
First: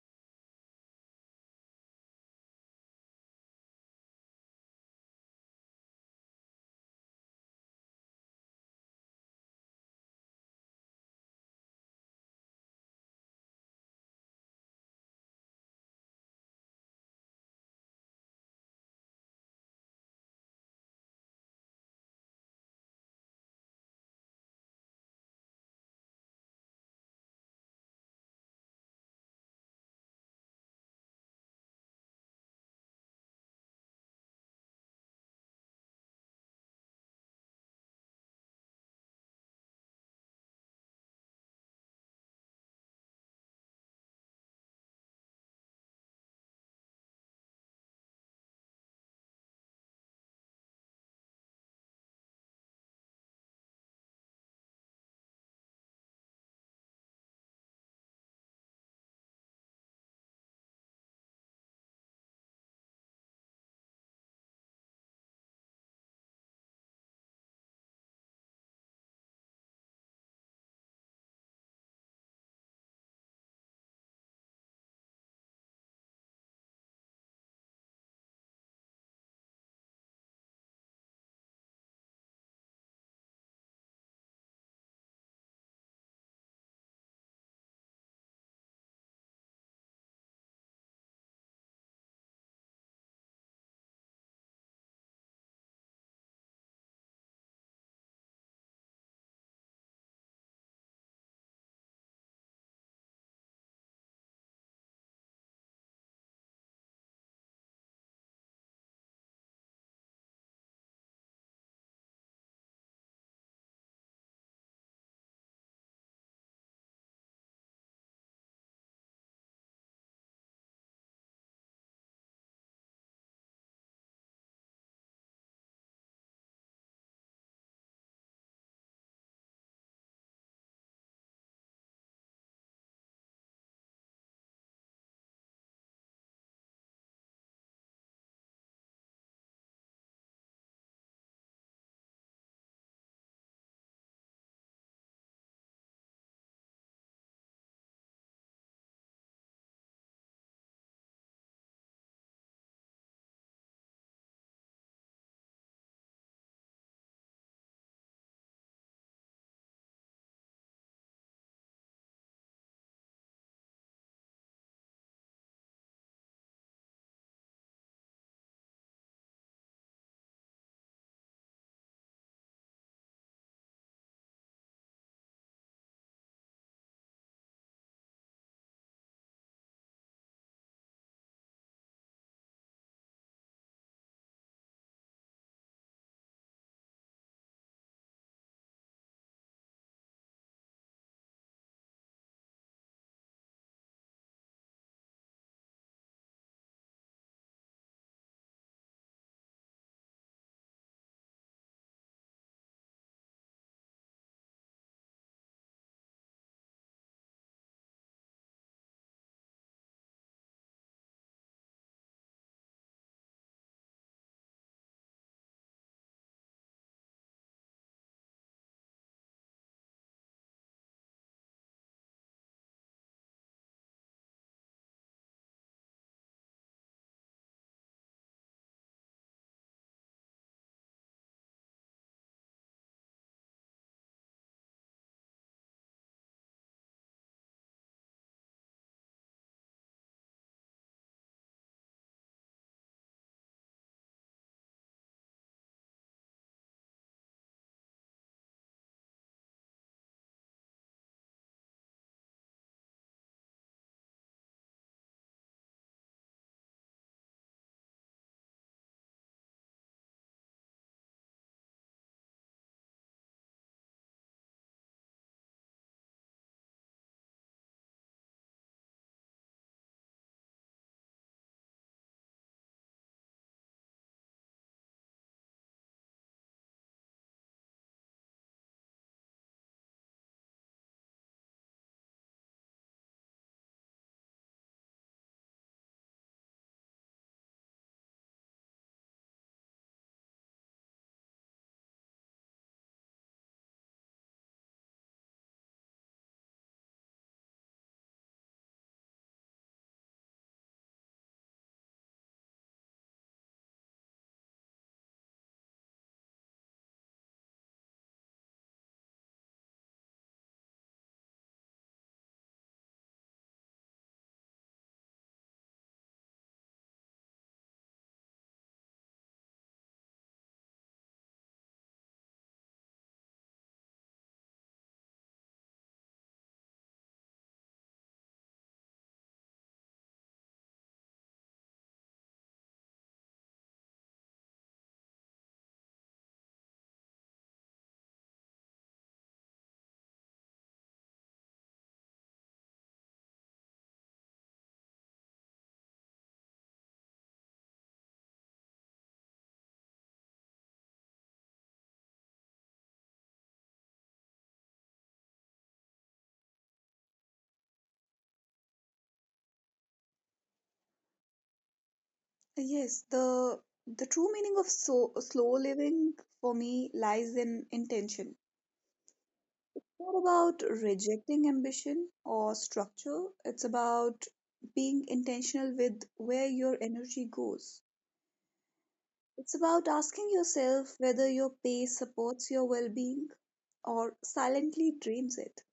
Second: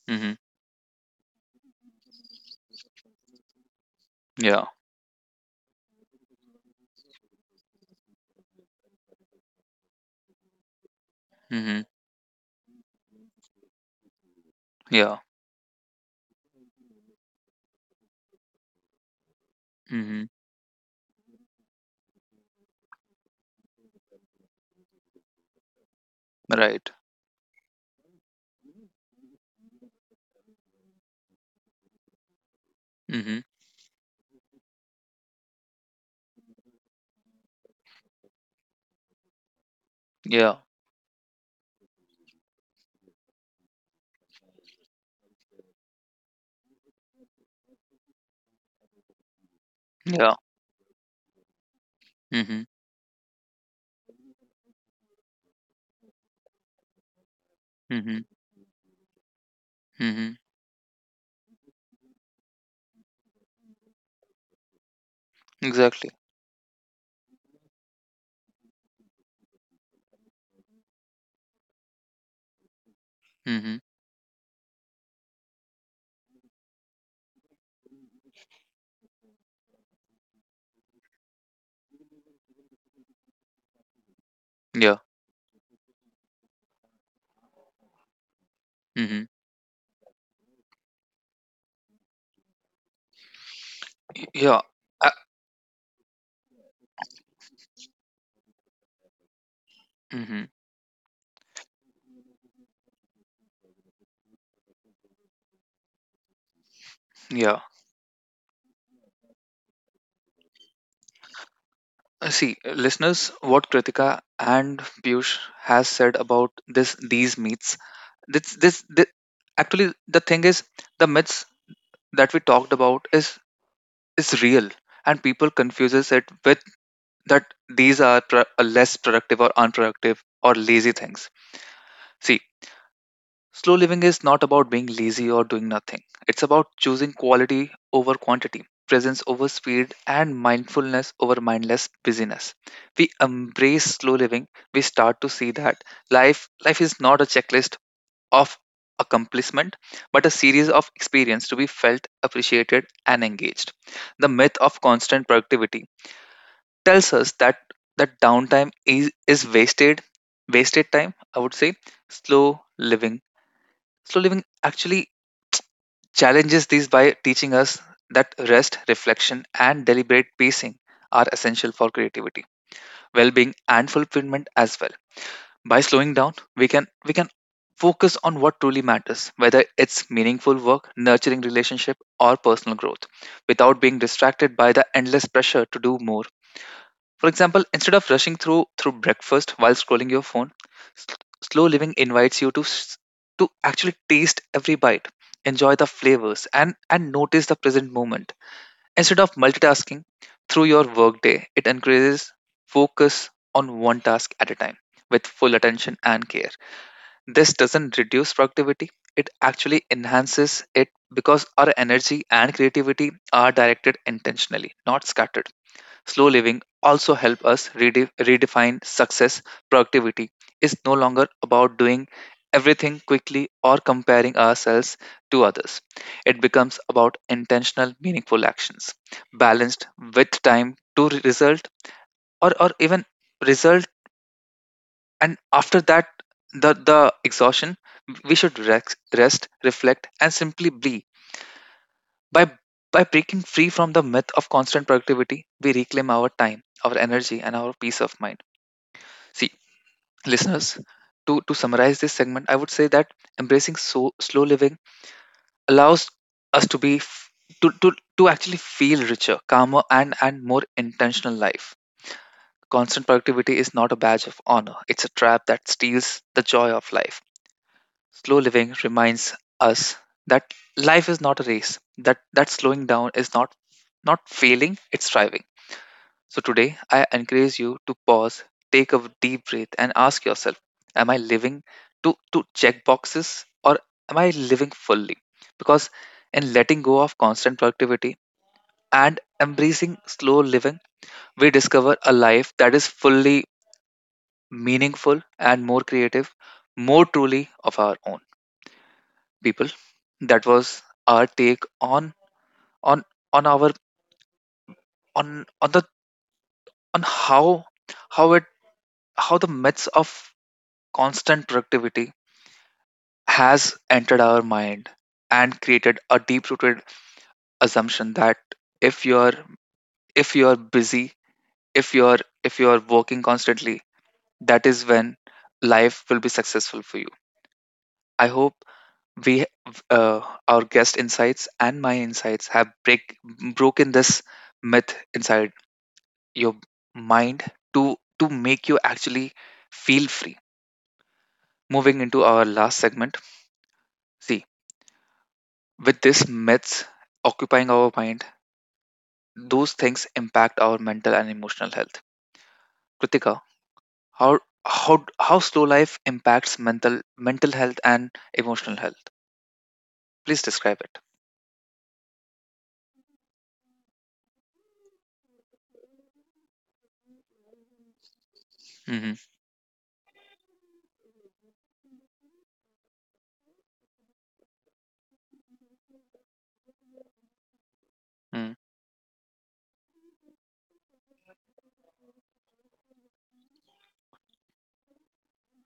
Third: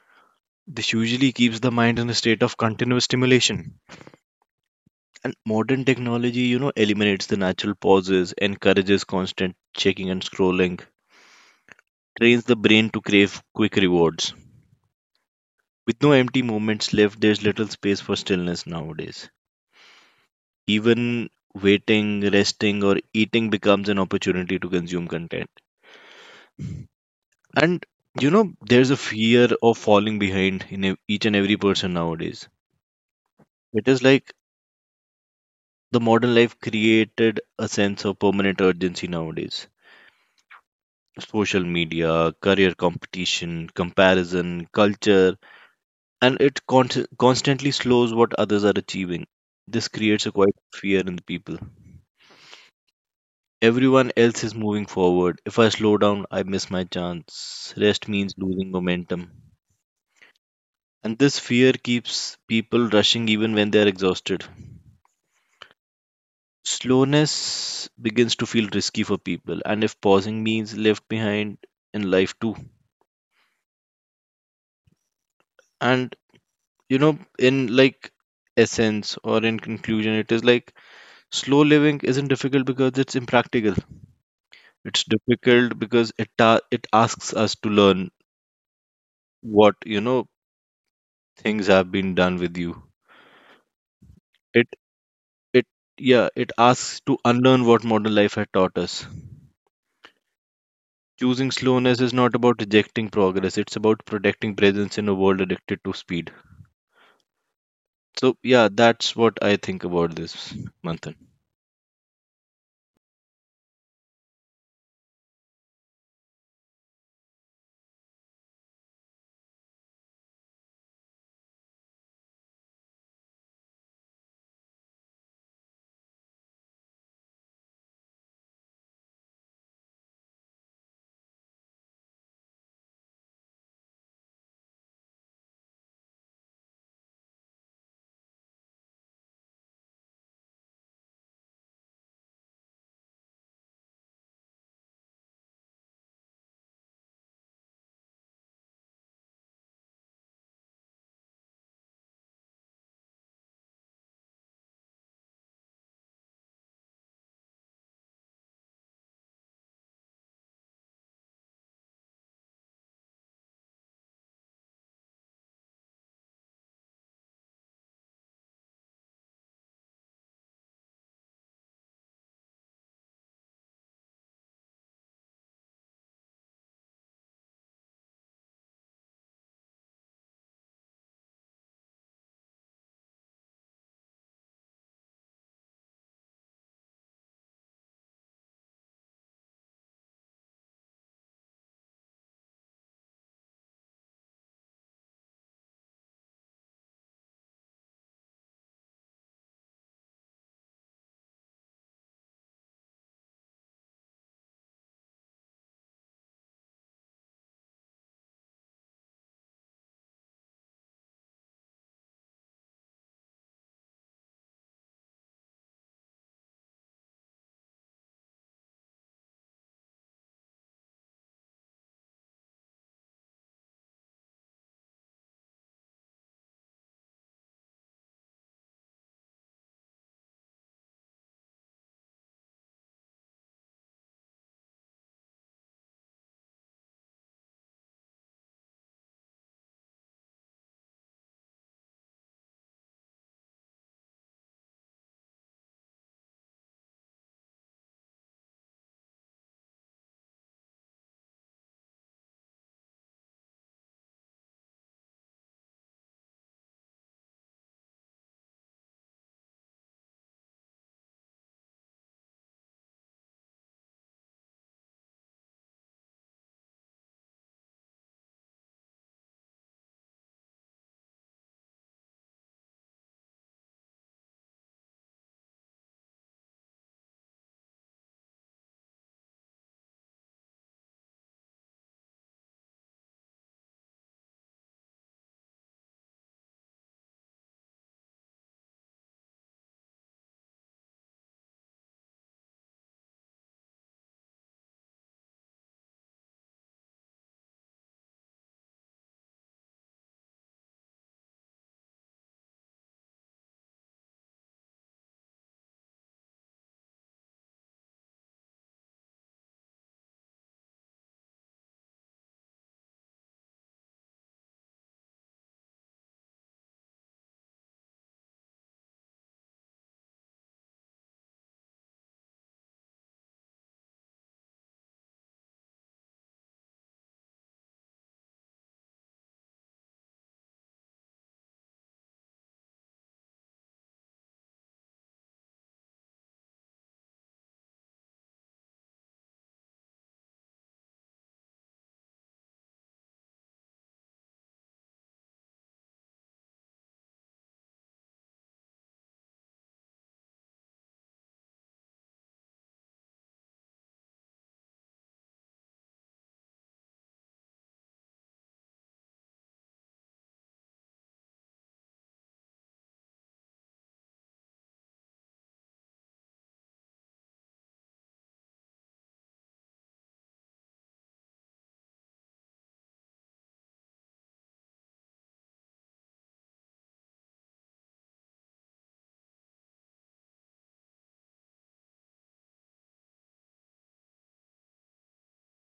[SPEAKER 1] Mhm.
[SPEAKER 3] This usually keeps the mind in a state of continuous stimulation.
[SPEAKER 1] Yeah.
[SPEAKER 3] And modern technology, eliminates the natural pauses, encourages constant checking and scrolling,
[SPEAKER 1] Mhm.
[SPEAKER 3] trains the brain to crave quick rewards.
[SPEAKER 1] Yeah.
[SPEAKER 3] With no empty moments left, there's little space for stillness nowadays.
[SPEAKER 1] Mhm.
[SPEAKER 3] Even waiting, resting, or eating becomes an opportunity to consume content.
[SPEAKER 1] Right.
[SPEAKER 3] And, there's a fear of falling behind in ev- each and every person nowadays.
[SPEAKER 1] Mhm.
[SPEAKER 3] It is like the modern life created a sense of permanent urgency nowadays.
[SPEAKER 1] Yeah.
[SPEAKER 3] Social media, career competition, comparison, culture, and it con- constantly slows what others are achieving. This creates a
[SPEAKER 1] Yeah.
[SPEAKER 3] quiet fear in the people.
[SPEAKER 1] Mhm.
[SPEAKER 3] Everyone else is moving forward. If I slow down, I miss my chance. Rest
[SPEAKER 1] Mhm.
[SPEAKER 3] means losing momentum.
[SPEAKER 1] Mhm.
[SPEAKER 3] And this fear keeps people rushing even when they are exhausted.
[SPEAKER 1] Exactly.
[SPEAKER 3] Slowness begins to feel risky for people and if pausing means left behind in life too.
[SPEAKER 1] Mhm.
[SPEAKER 3] And in like essence or in conclusion it is like slow living isn't difficult because it's impractical,
[SPEAKER 1] Yeah.
[SPEAKER 3] it's difficult because it ta- it asks us to learn
[SPEAKER 1] Mhm.
[SPEAKER 3] what things have been done with you.
[SPEAKER 1] Y- Yeah.
[SPEAKER 3] it
[SPEAKER 1] Uh,
[SPEAKER 3] it Yeah, it asks to unlearn what modern life had taught us.
[SPEAKER 1] mhm.
[SPEAKER 3] Choosing slowness is not about rejecting progress, it's about protecting presence in a world addicted to speed.
[SPEAKER 1] Yeah.
[SPEAKER 3] So yeah, that's what I think about this, Manthan.
[SPEAKER 1] See, listeners, what Kritika and Piyush has said about this these myths. This, actually the thing is, the myths that we talked about is real, and people confuses it with that these are less productive or unproductive or lazy things. See, slow living is not about being lazy or doing nothing. It's about choosing quality over quantity, presence over speed, and mindfulness over mindless busyness. We embrace slow living, we start to see that life is not a checklist of accomplishment, but a series of experience to be felt, appreciated, and engaged. The myth of constant productivity tells us that downtime is wasted, wasted time, I would say. Slow living slow living actually challenges these by teaching us that rest, reflection, and deliberate pacing are essential for creativity, well-being, and fulfillment as well. By slowing down, we can focus on what truly matters, whether it's meaningful work, nurturing relationship, or personal growth, without being distracted by the endless pressure to do more. For example, instead of rushing through breakfast while scrolling your phone, s- slow living invites you to actually taste every bite, enjoy the flavors, and notice the present moment. Instead of multitasking through your workday, it encourages focus on one task at a time with full attention and care. This doesn't reduce productivity; it actually enhances it, because our energy and creativity are directed intentionally, not scattered. Slow living also help us redefine success. Productivity is no longer about doing everything quickly or comparing ourselves to others. It becomes about intentional, meaningful actions, balanced with time to result or even result. And after that, the exhaustion, we should rest, reflect, and simply be. By by breaking free from the myth of constant productivity, we reclaim our time, our energy, and our peace of mind. See, listeners, to summarize this segment, I would say that embracing slow living allows us to be f- to actually feel richer, calmer, and more intentional life. Constant productivity is not a badge of honor. It's a trap that steals the joy of life. Slow living reminds us that life is not a race, that slowing down is not failing, it's thriving. So today, I encourage you to pause, take a deep breath, and ask yourself, am I living to check boxes, or am I living fully? Because in letting go of constant productivity and embracing slow living, we discover a life that is fully meaningful and more creative, more truly of our own, people. That was our take on on our on the on how it how the myths of constant productivity has entered our mind and created a deep-rooted assumption that if you're if you're busy, if you're working constantly, that is when life will be successful for you. I hope we uh, our guest insights and my insights have break broken this myth inside your mind to make you actually feel free. Moving into our last segment, see, with these myths occupying our mind, those things impact our mental and emotional health. Kritika, how how slow life impacts mental mental health and emotional health? Please describe it.
[SPEAKER 2] Yes, the true meaning of slow living for me lies in intention.
[SPEAKER 1] Mm-hmm.
[SPEAKER 2] Not about rejecting ambition or structure. It's about being intentional with where your energy goes.
[SPEAKER 1] Mm,
[SPEAKER 2] It's about asking yourself whether your pace supports your well being or silently drains it.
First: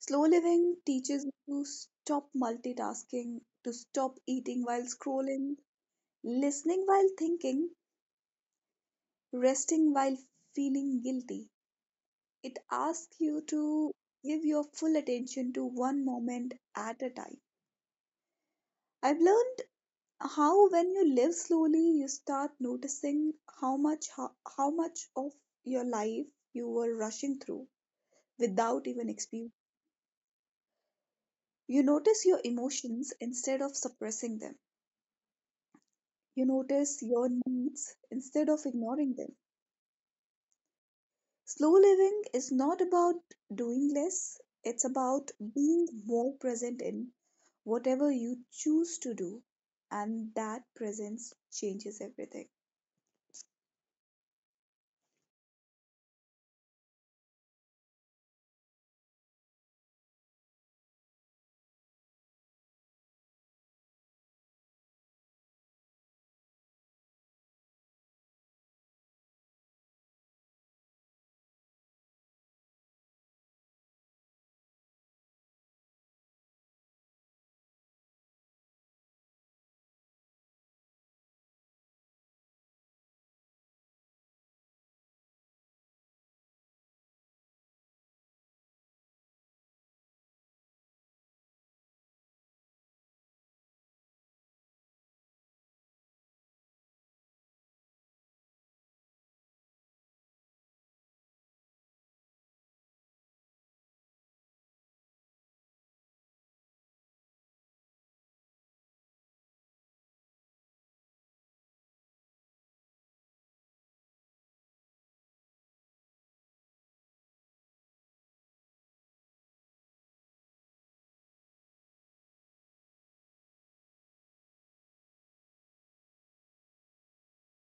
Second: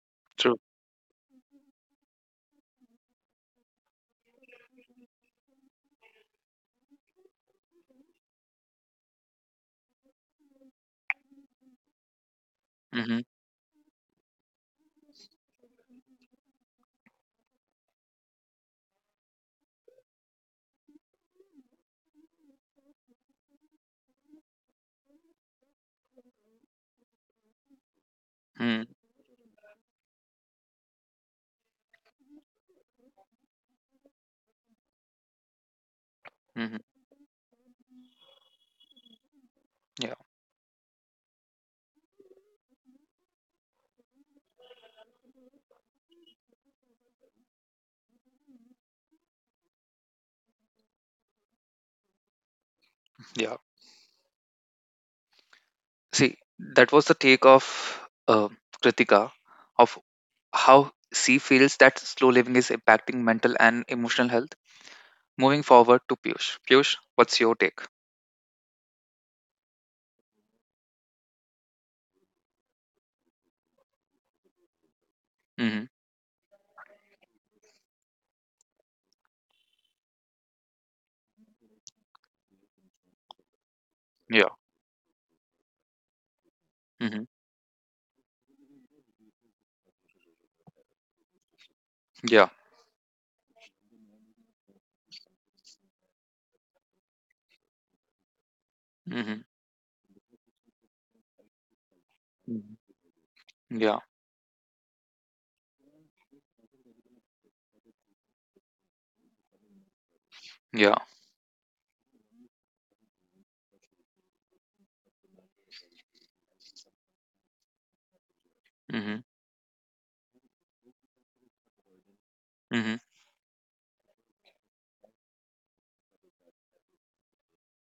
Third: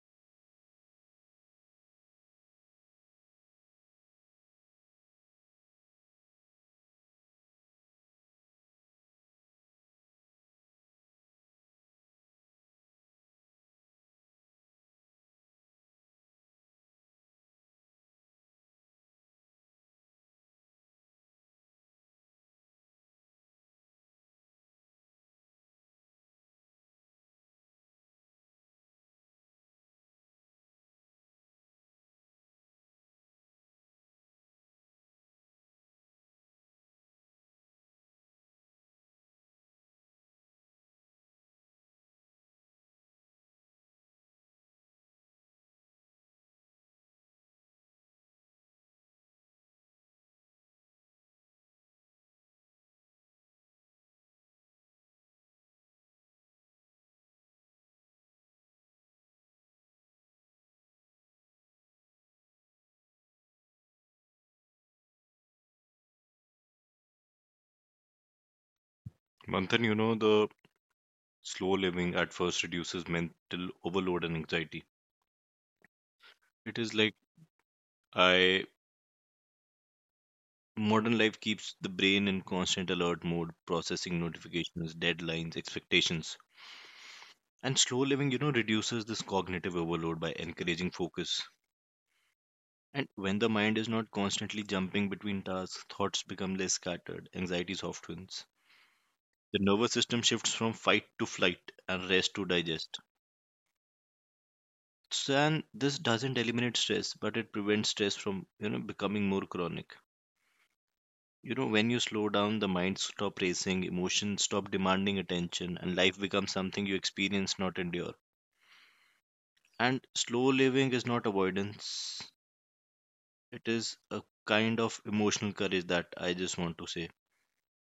[SPEAKER 2] Slow
[SPEAKER 1] true.
[SPEAKER 2] living teaches you to stop multitasking, to stop eating while scrolling, listening while thinking, resting while feeling guilty. It
[SPEAKER 1] Mm-hmm.
[SPEAKER 2] asks you to give your full attention to one moment at a time. I've learned how when you live slowly, you start noticing how much how, how much of your life you were rushing through
[SPEAKER 1] Mm,
[SPEAKER 2] without even experiencing. You notice your emotions instead of suppressing them. You
[SPEAKER 1] hmm.
[SPEAKER 2] notice your needs instead of ignoring them.
[SPEAKER 1] Yeah.
[SPEAKER 2] Slow living is not about doing less, it's about being more present in whatever you choose to do, and that presence changes everything.
[SPEAKER 1] Yeah. See, that was the take of uh, Kritika, of how she feels that slow living is impacting mental and emotional health. Moving forward to Piyush. Piyush, what's your take?
[SPEAKER 3] Manthan, the slow living at first reduces mental overload and anxiety.
[SPEAKER 1] Mm-hmm.
[SPEAKER 3] It is like I modern life keeps the brain in constant alert mode, processing
[SPEAKER 1] Yeah.
[SPEAKER 3] notifications, deadlines, expectations.
[SPEAKER 1] Mm-hmm.
[SPEAKER 3] And slow living, reduces this cognitive overload by encouraging focus. And when the mind is not constantly jumping between tasks, thoughts become less scattered, anxiety softens.
[SPEAKER 1] Mhm.
[SPEAKER 3] The nervous system shifts from fight to flight and rest to
[SPEAKER 1] Mhm.
[SPEAKER 3] digest.
[SPEAKER 1] Yeah.
[SPEAKER 3] So, and this doesn't eliminate stress, but it prevents stress from, becoming more chronic.
[SPEAKER 1] Yeah.
[SPEAKER 3] You know, when you slow down, the mind stop racing, emotions stop demanding attention, and life becomes something you experience, not endure.
[SPEAKER 1] Mhm.
[SPEAKER 3] And slow living is not avoidance.
[SPEAKER 1] Mhm.
[SPEAKER 3] It is a kind of emotional courage that I just want to say.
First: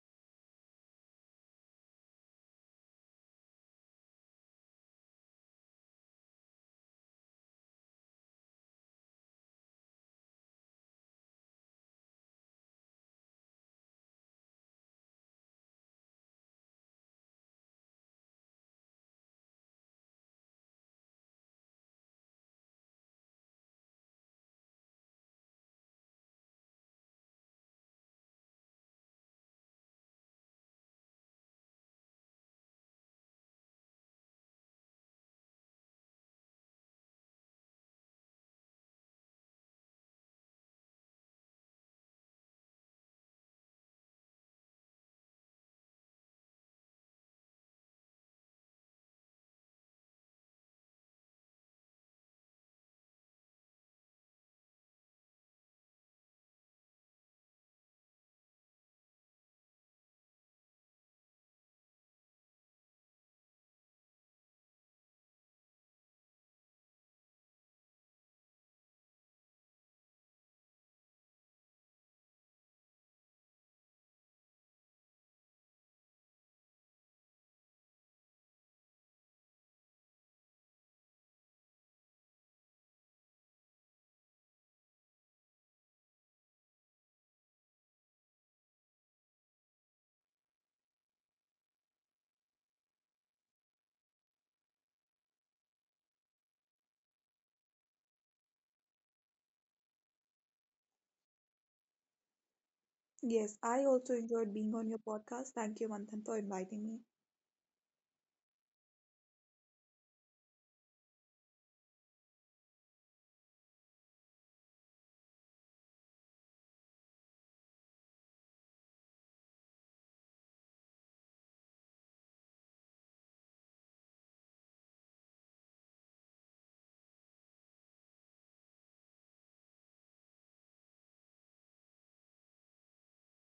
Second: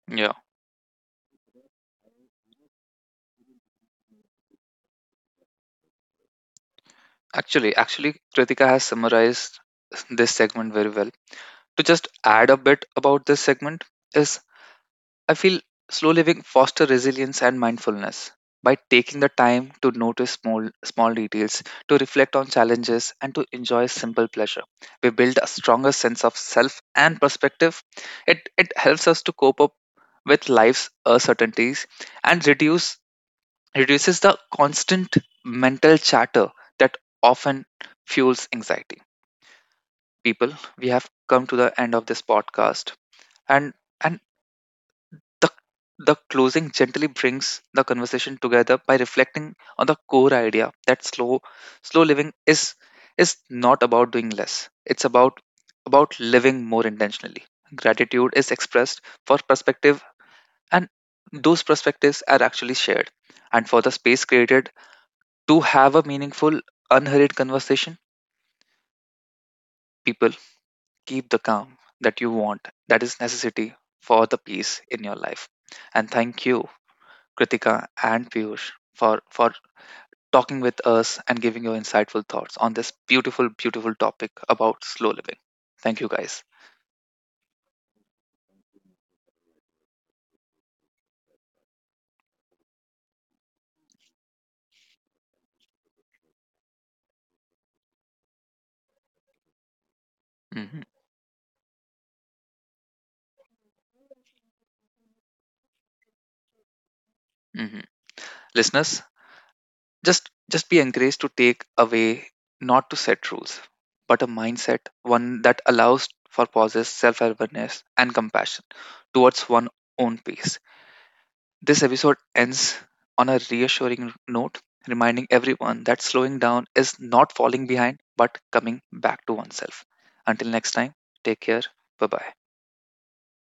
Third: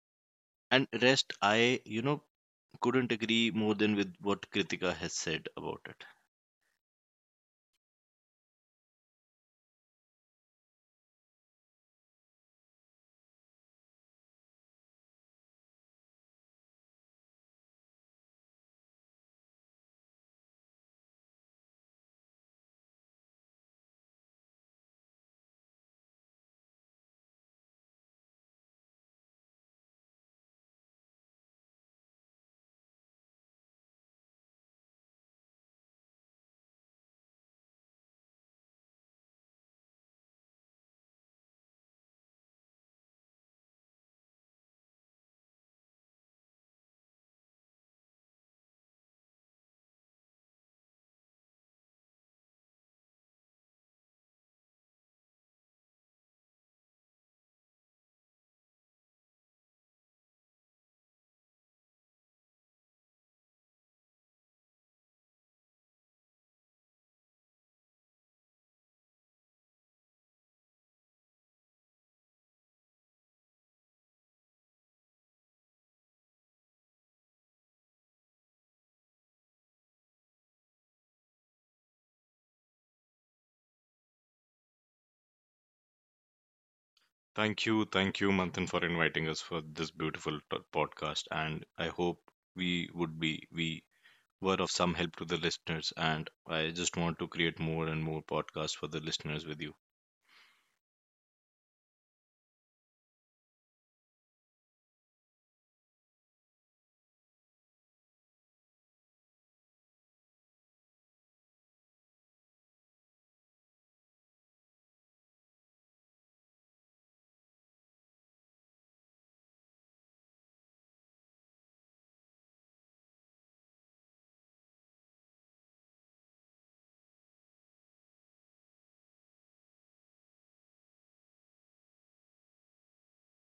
[SPEAKER 1] Yeah.
[SPEAKER 3] And rest, I, couldn't agree more than with what Kritika has said about it.
[SPEAKER 1] Actually, actually, Kritika has summarized this segment very well. To just add a bit about this segment is, I feel slow living foster resilience and mindfulness by taking the time to notice small details, to reflect on challenges, and to enjoy simple pleasure. We build a stronger sense of self and perspective. It helps us to cope up with life's uncertainties and reduces the constant mental chatter that often fuels anxiety. People, we have come to the end of this podcast, and and the the closing gently brings the conversation together by reflecting on the core idea that slow living is not about doing less. It's about living more intentionally. Gratitude is expressed for perspective, and those perspectives are actually shared, and for the space created to have a meaningful, unhurried conversation. People, keep the calm that you want. That is necessity for the peace in your life. And thank you, Kritika and Piyush, for talking with us and giving your insightful thoughts on this beautiful, beautiful topic about slow living. Thank you, guys.
[SPEAKER 3] Thank you, Manthan, for inviting us for this beautiful t- podcast. And I hope we were of some help to the listeners. And I just want to create more and more podcasts for the listeners with you.
[SPEAKER 1] Hmm.
[SPEAKER 2] Yes, I also enjoyed being on your podcast. Thank you, Manthan, for inviting me.
[SPEAKER 1] Hmm. Listeners, just be encouraged to take away not to set rules, but a mindset, one that allows for pauses, self-awareness, and compassion towards one own pace. This episode ends on a reassuring note, reminding everyone that slowing down is not falling behind, but coming back to oneself. Until next time, take care. Bye bye.